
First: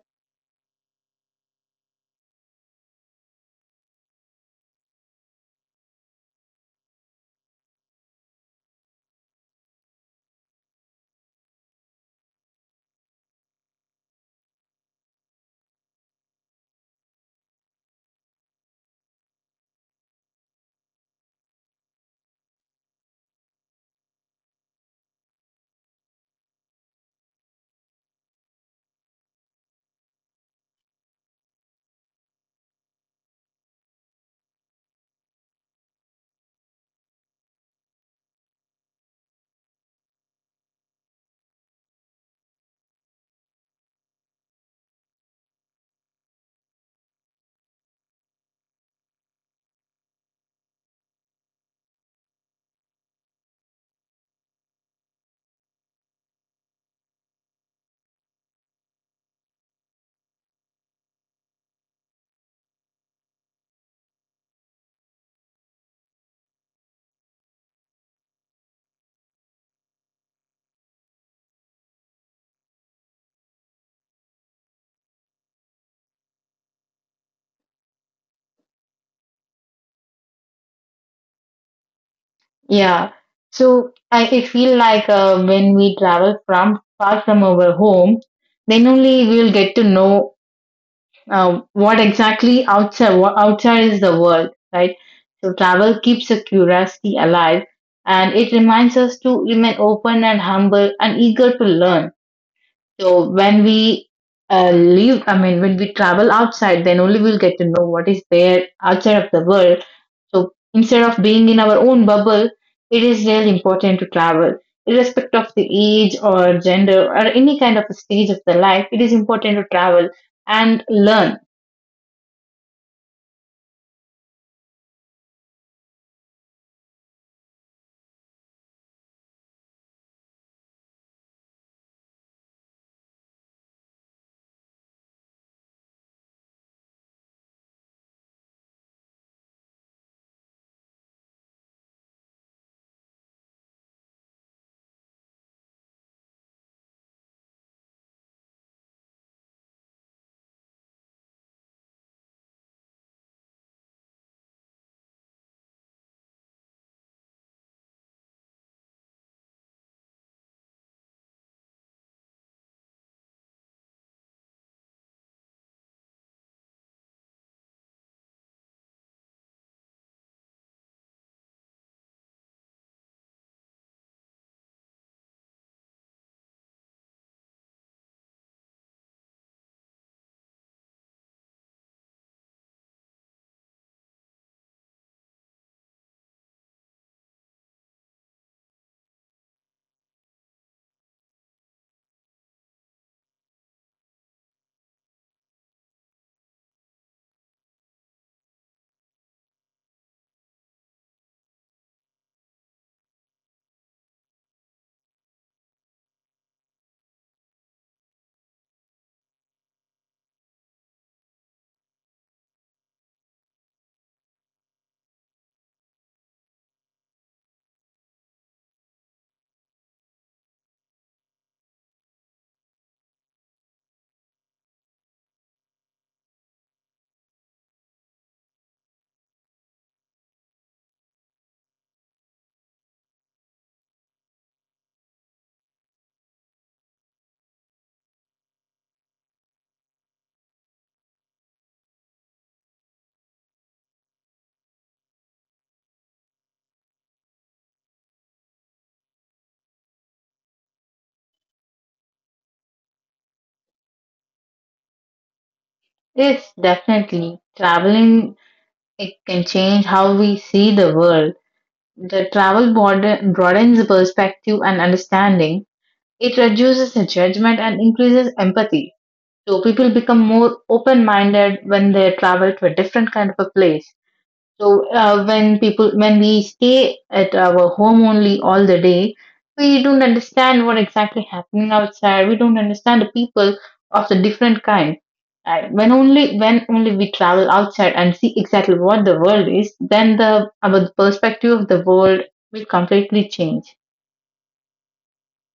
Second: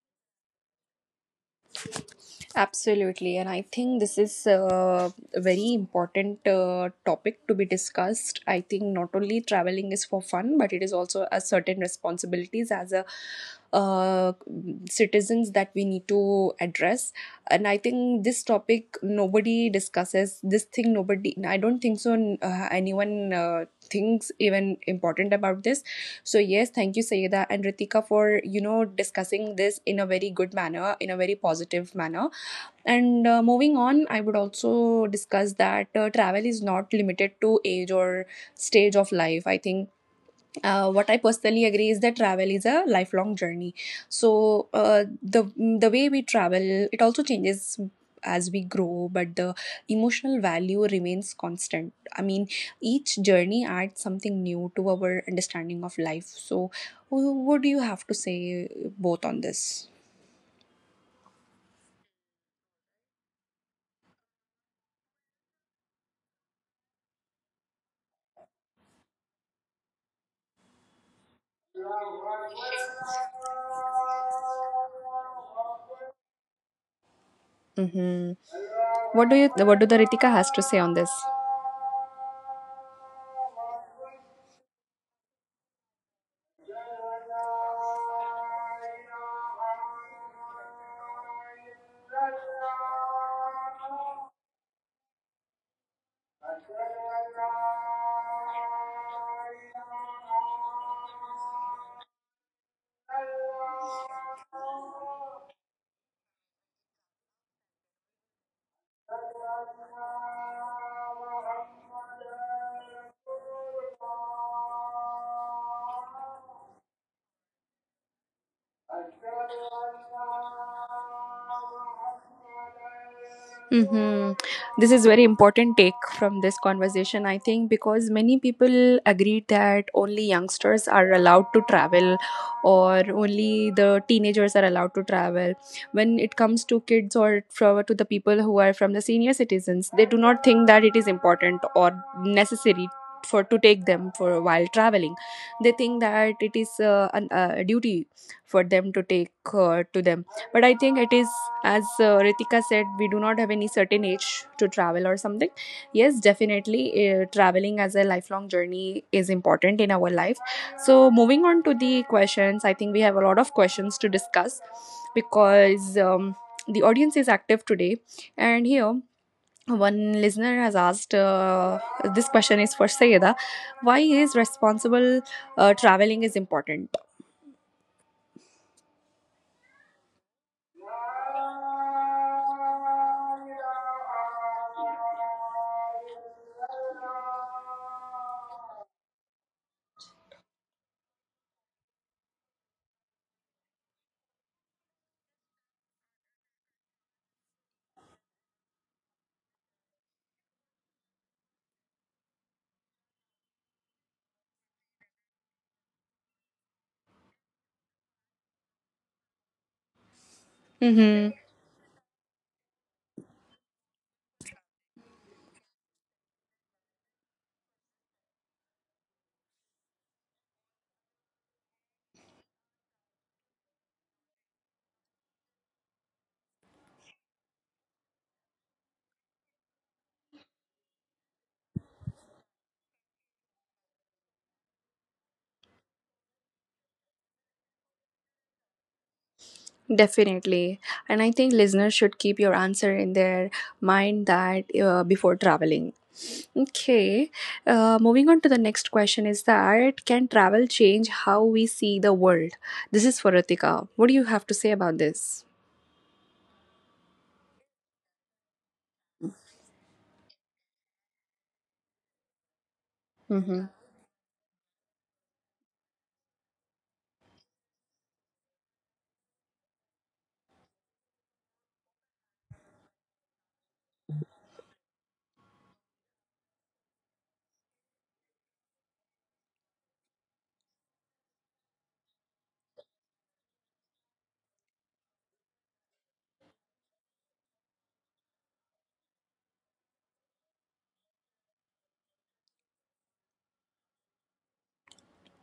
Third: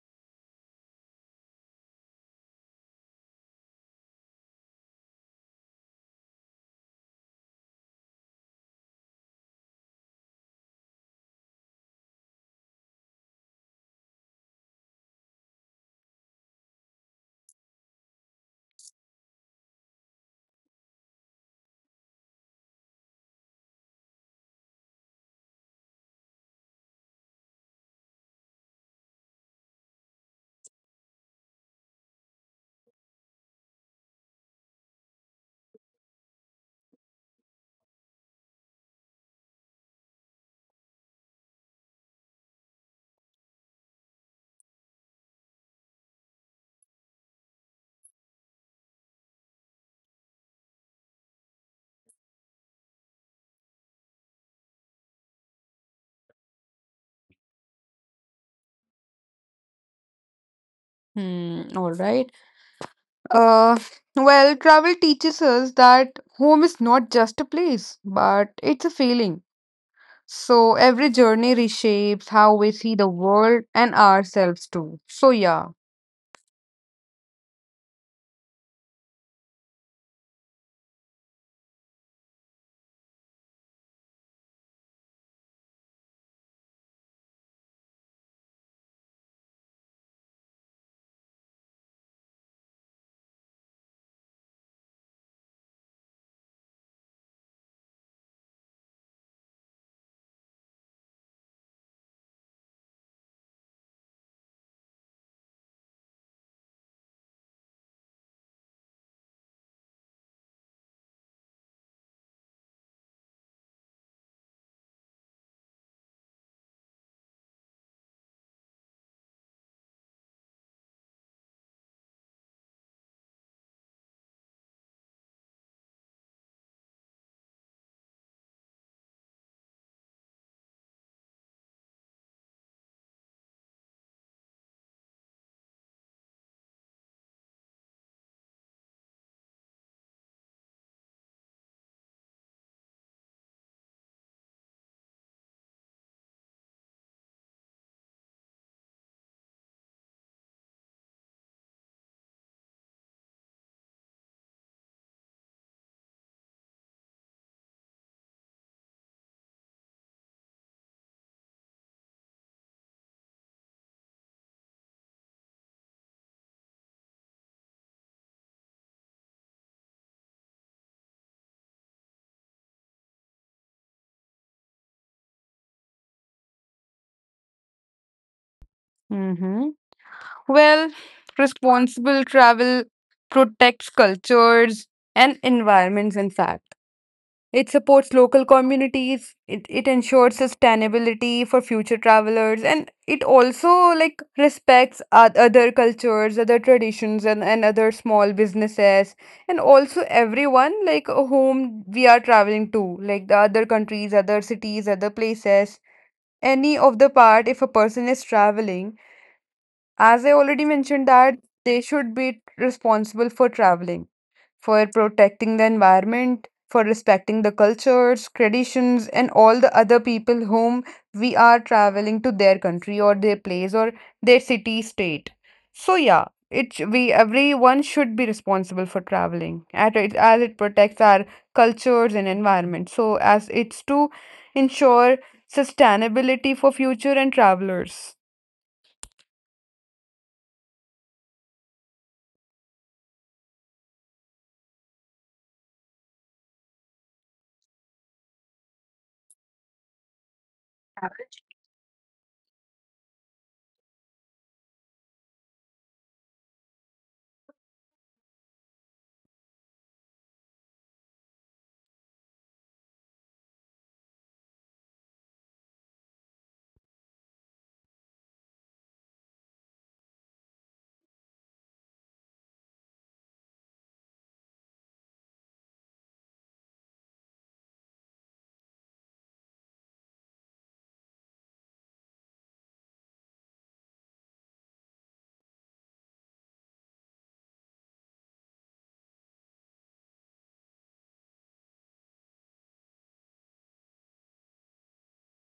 [SPEAKER 1] Absolutely, and I think this is a very important topic to be discussed. I think not only traveling is for fun, but it is also a certain responsibilities as a uh, citizens that we need to address. And I think this topic nobody discusses. This thing nobody. I don't think so. Anyone. Thinks even important about this. So yes, thank you Sayeda and Ritika for you know, discussing this in a very good manner, in a very positive manner. And moving on, I would also discuss that travel is not limited to age or stage of life. I think what I personally agree is that travel is a lifelong journey. So the way we travel, it also changes as we grow, but the emotional value remains constant. I mean, each journey adds something new to our understanding of life. So, what do you have to say both on this?
[SPEAKER 2] Hmm, all right. Uh, well, travel teaches us that home is not just a place, but it's a feeling. So every journey reshapes how we see the world and ourselves too. So yeah.
[SPEAKER 1] Mm-hmm. What do you? What do the Ritika has to say on this?
[SPEAKER 3] Yeah. So I feel like when we travel from far from our home, then only we'll get to know what outside is the world, right? So travel keeps the curiosity alive, and it reminds us to remain open and humble and eager to learn. So when we I mean, when we travel outside, then only we'll get to know what is there outside of the world. So instead of being in our own bubble, it is really important to travel. Irrespective of the age or gender or any kind of stage of the life, it is important to travel and learn.
[SPEAKER 1] Mm-hmm. This is very important take from this conversation, I think, because many people agreed that only youngsters are allowed to travel, or only the teenagers are allowed to travel. When it comes to kids or to the people who are from the senior citizens, they do not think that it is important or necessary for to take them for while traveling. They think that it is a duty for them to take to them, but I think it is, as Ritika said, we do not have any certain age to travel or something. Yes, definitely, traveling as a lifelong journey is important in our life. So moving on to the questions, I think we have a lot of questions to discuss because the audience is active today. And here one listener has asked this question is for Sayeda. Why is responsible traveling is important?
[SPEAKER 2] Hmm. Well, responsible travel protects cultures and environments, in fact. It supports local communities, it ensures sustainability for future travelers, and it also like respects other cultures, other traditions, and other small businesses, and also everyone like whom we are traveling to, like the other countries, other cities, other places. Any of the part, if a person is traveling, as I already mentioned, that they should be responsible for traveling, for protecting the environment, for respecting the cultures, traditions, and all the other people whom we are traveling to, their country or their place or their city state. So yeah, it we everyone should be responsible for traveling, at it as it protects our cultures and environment. So as it's to ensure sustainability for future and travelers.
[SPEAKER 1] Definitely. And I think listeners should keep your answer in their mind that before traveling. Okay. Moving on to the next question is that can travel change how we see the world? This is for Ritika. What do you have to say about this?
[SPEAKER 3] Yes, definitely. Traveling, it can change how we see the world. The travel
[SPEAKER 1] Mm-hmm.
[SPEAKER 3] broadens the perspective and understanding. It reduces the judgment and increases empathy. So people become more open-minded when they travel to a different kind of a place. So when people when we stay at our home only all the day, we don't understand what exactly happening outside. We don't understand the people of the different kind. And when only we travel outside and see exactly what the world is, then the our perspective of the world will completely change.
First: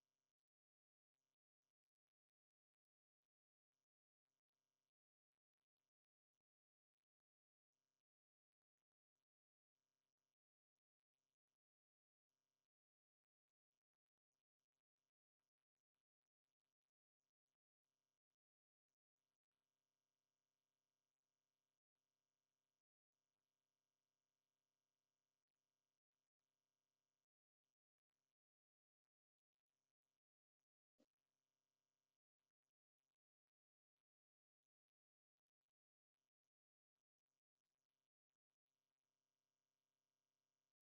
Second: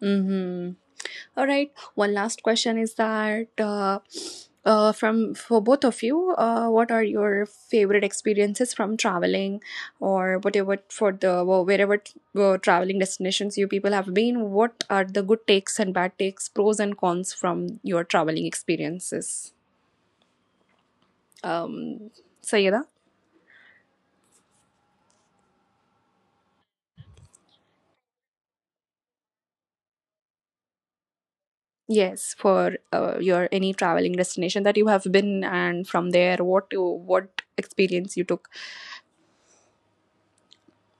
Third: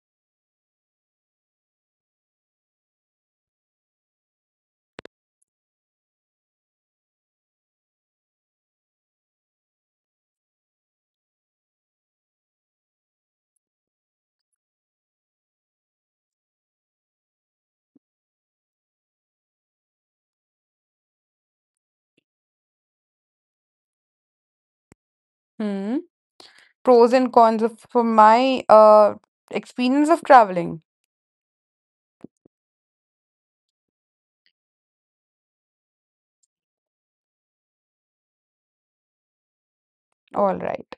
[SPEAKER 1] Mm-hmm. All right. One last question is that from for both of you, what are your favorite experiences from traveling, or whatever for the traveling destinations you people have been? What are the good takes and bad takes, pros and cons from your traveling experiences? Um, Sayeda.
[SPEAKER 2] Hmm. Pros and cons of for my experience of traveling.
[SPEAKER 1] Yes, for your any traveling destination that you have been, and from there, what experience you took.
[SPEAKER 2] All right.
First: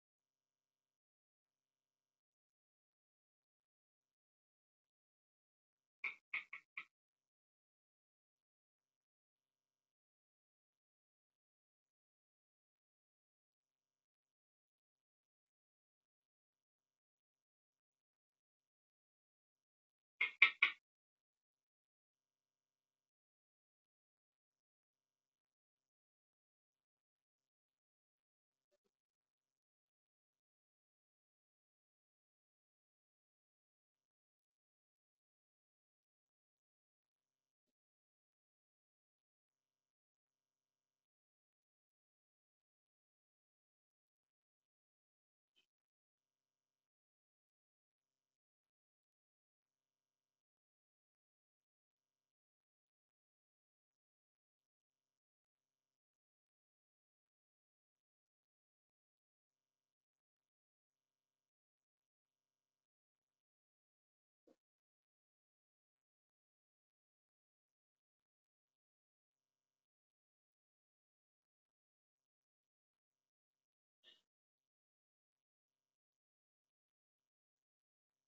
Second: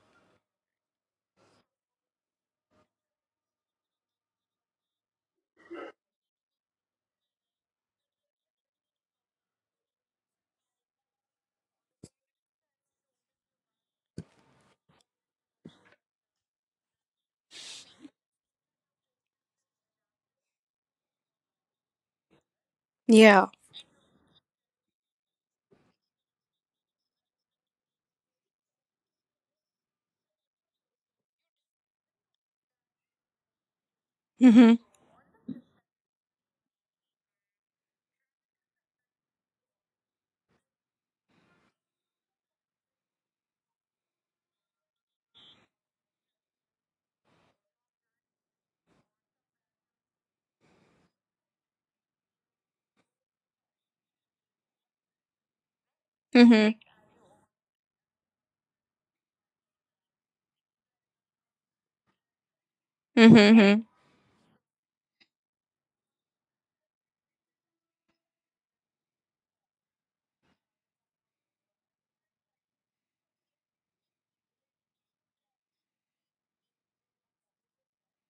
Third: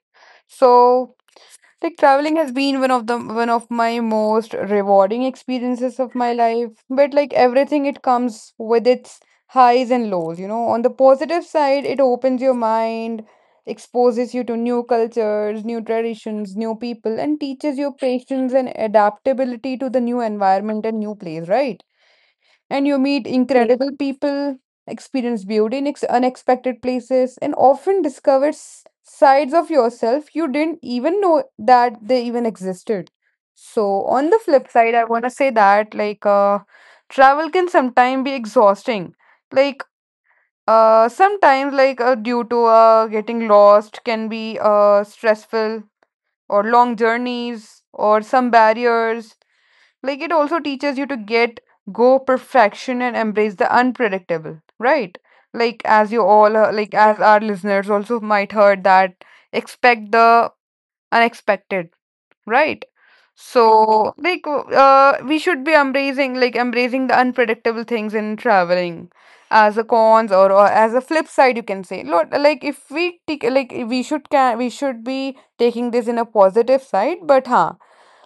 [SPEAKER 2] So, like traveling has been one of my most rewarding experiences of my life. But like everything, it comes with its highs and lows, you know. On the positive side, it opens your mind, exposes you to new cultures, new traditions, new people, and teaches you patience and adaptability to the new environment and new place, right? And you meet
[SPEAKER 1] Yeah.
[SPEAKER 2] incredible people, experience beauty in unexpected places, and often discover sides of yourself you didn't even know that they even existed. So, on the flip
[SPEAKER 1] Mm-hmm.
[SPEAKER 2] side, I want to say that like travel can sometimes be exhausting. Like sometimes, like due to getting lost, can be stressful, or long journeys or some barriers. Like it also teaches you to get go perfection and embrace the unpredictable, right? Like as you all
[SPEAKER 1] Mm-hmm.
[SPEAKER 2] as our listeners also might heard that expect the unexpected, right?
[SPEAKER 1] Mm-hmm.
[SPEAKER 2] So like we should be embracing the unpredictable things in traveling as a cons, or as a flip side you can say. Lot like if we take like we should can We should be taking this in a positive side, but huh,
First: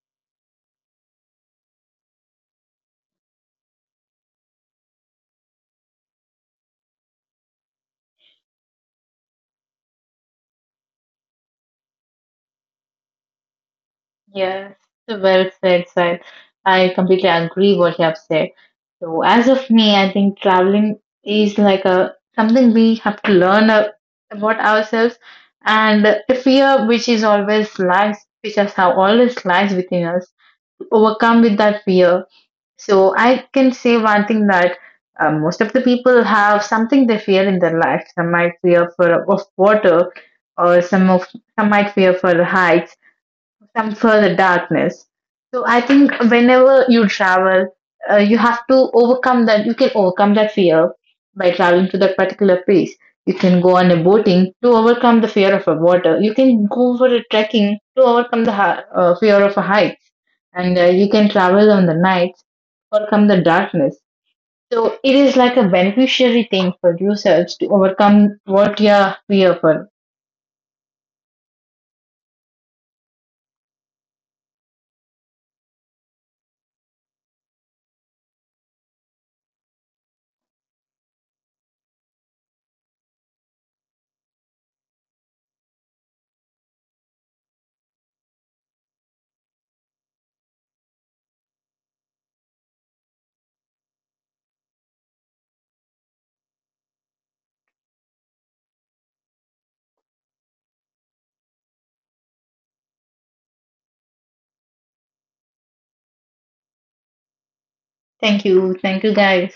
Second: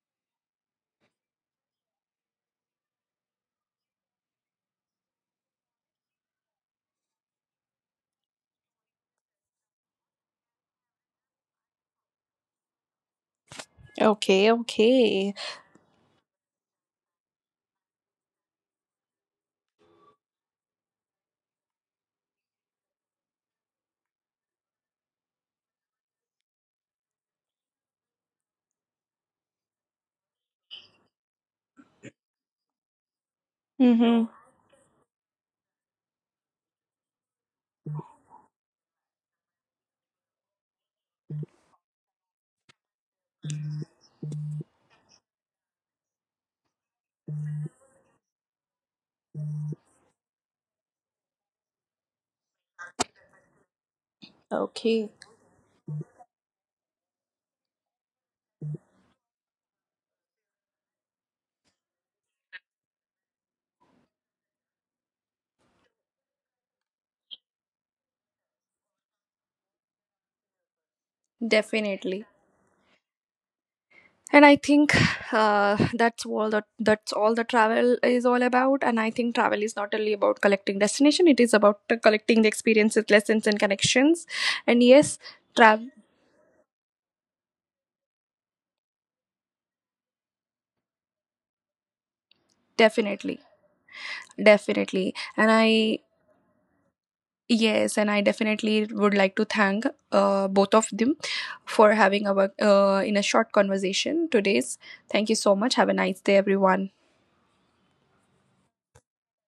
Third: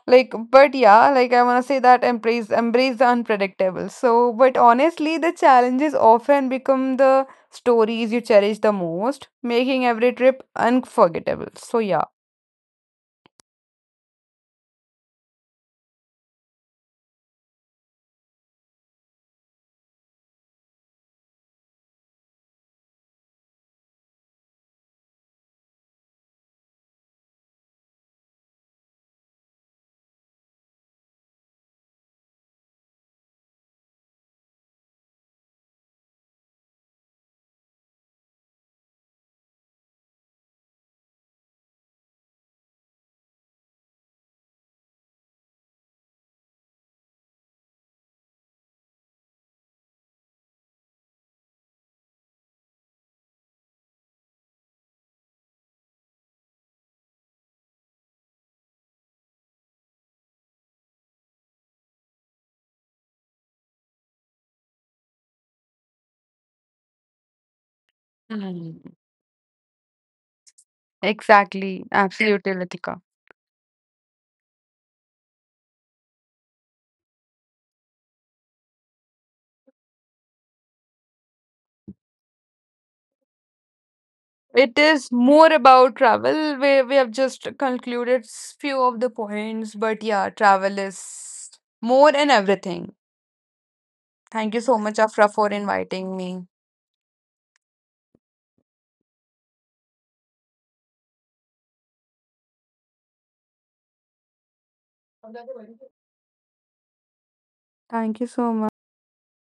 [SPEAKER 2] like but yeah, like I want to say that embrace the unpredictable. So, but honestly the challenges often become the stories you cherish the most, making every trip unforgettable. So yeah.
[SPEAKER 1] Okay,
[SPEAKER 3] Yes, so
[SPEAKER 1] okay,
[SPEAKER 3] well said, sir. I completely agree what you have said. So as of me, I think traveling is like a something we have to learn about ourselves, and the fear which is always lies, which has how always lies within us, overcome with that fear. So I can say one
[SPEAKER 1] mm-hmm,
[SPEAKER 3] thing that most of the people have something they fear in their life. Some might fear for of water, or some might fear for heights, some further darkness. So I think whenever you travel, you have to overcome that. You can overcome that fear by traveling to that particular place. You can go on a boating to
[SPEAKER 1] okay.
[SPEAKER 3] overcome the fear of a water. You can go for a trekking to overcome the fear of a height, and you can travel on the night overcome the darkness. So it is like a beneficiary thing for yourselves to overcome what
[SPEAKER 2] Mm,
[SPEAKER 3] you are fear for.
[SPEAKER 2] exactly.
[SPEAKER 1] Definitely.
[SPEAKER 2] Absolutely, Latika.
[SPEAKER 1] And I think that's all the travel is all about. And I think travel is not only about collecting destination; it is about collecting the experiences, lessons, and connections.
[SPEAKER 2] It
[SPEAKER 1] And
[SPEAKER 2] is
[SPEAKER 1] yes,
[SPEAKER 2] more about
[SPEAKER 1] travel
[SPEAKER 2] travel. We have just concluded few of the points, but yeah, travel is more in everything.
[SPEAKER 1] definitely,
[SPEAKER 2] Thank you so much,
[SPEAKER 1] definitely.
[SPEAKER 2] Afra, for
[SPEAKER 1] And I
[SPEAKER 2] inviting me.
[SPEAKER 1] yes, and I definitely would like to thank both of them for having our in a short conversation today's. Thank you so much. Have a nice day, everyone.
[SPEAKER 2] Thank you so much.
[SPEAKER 3] Thank you, guys.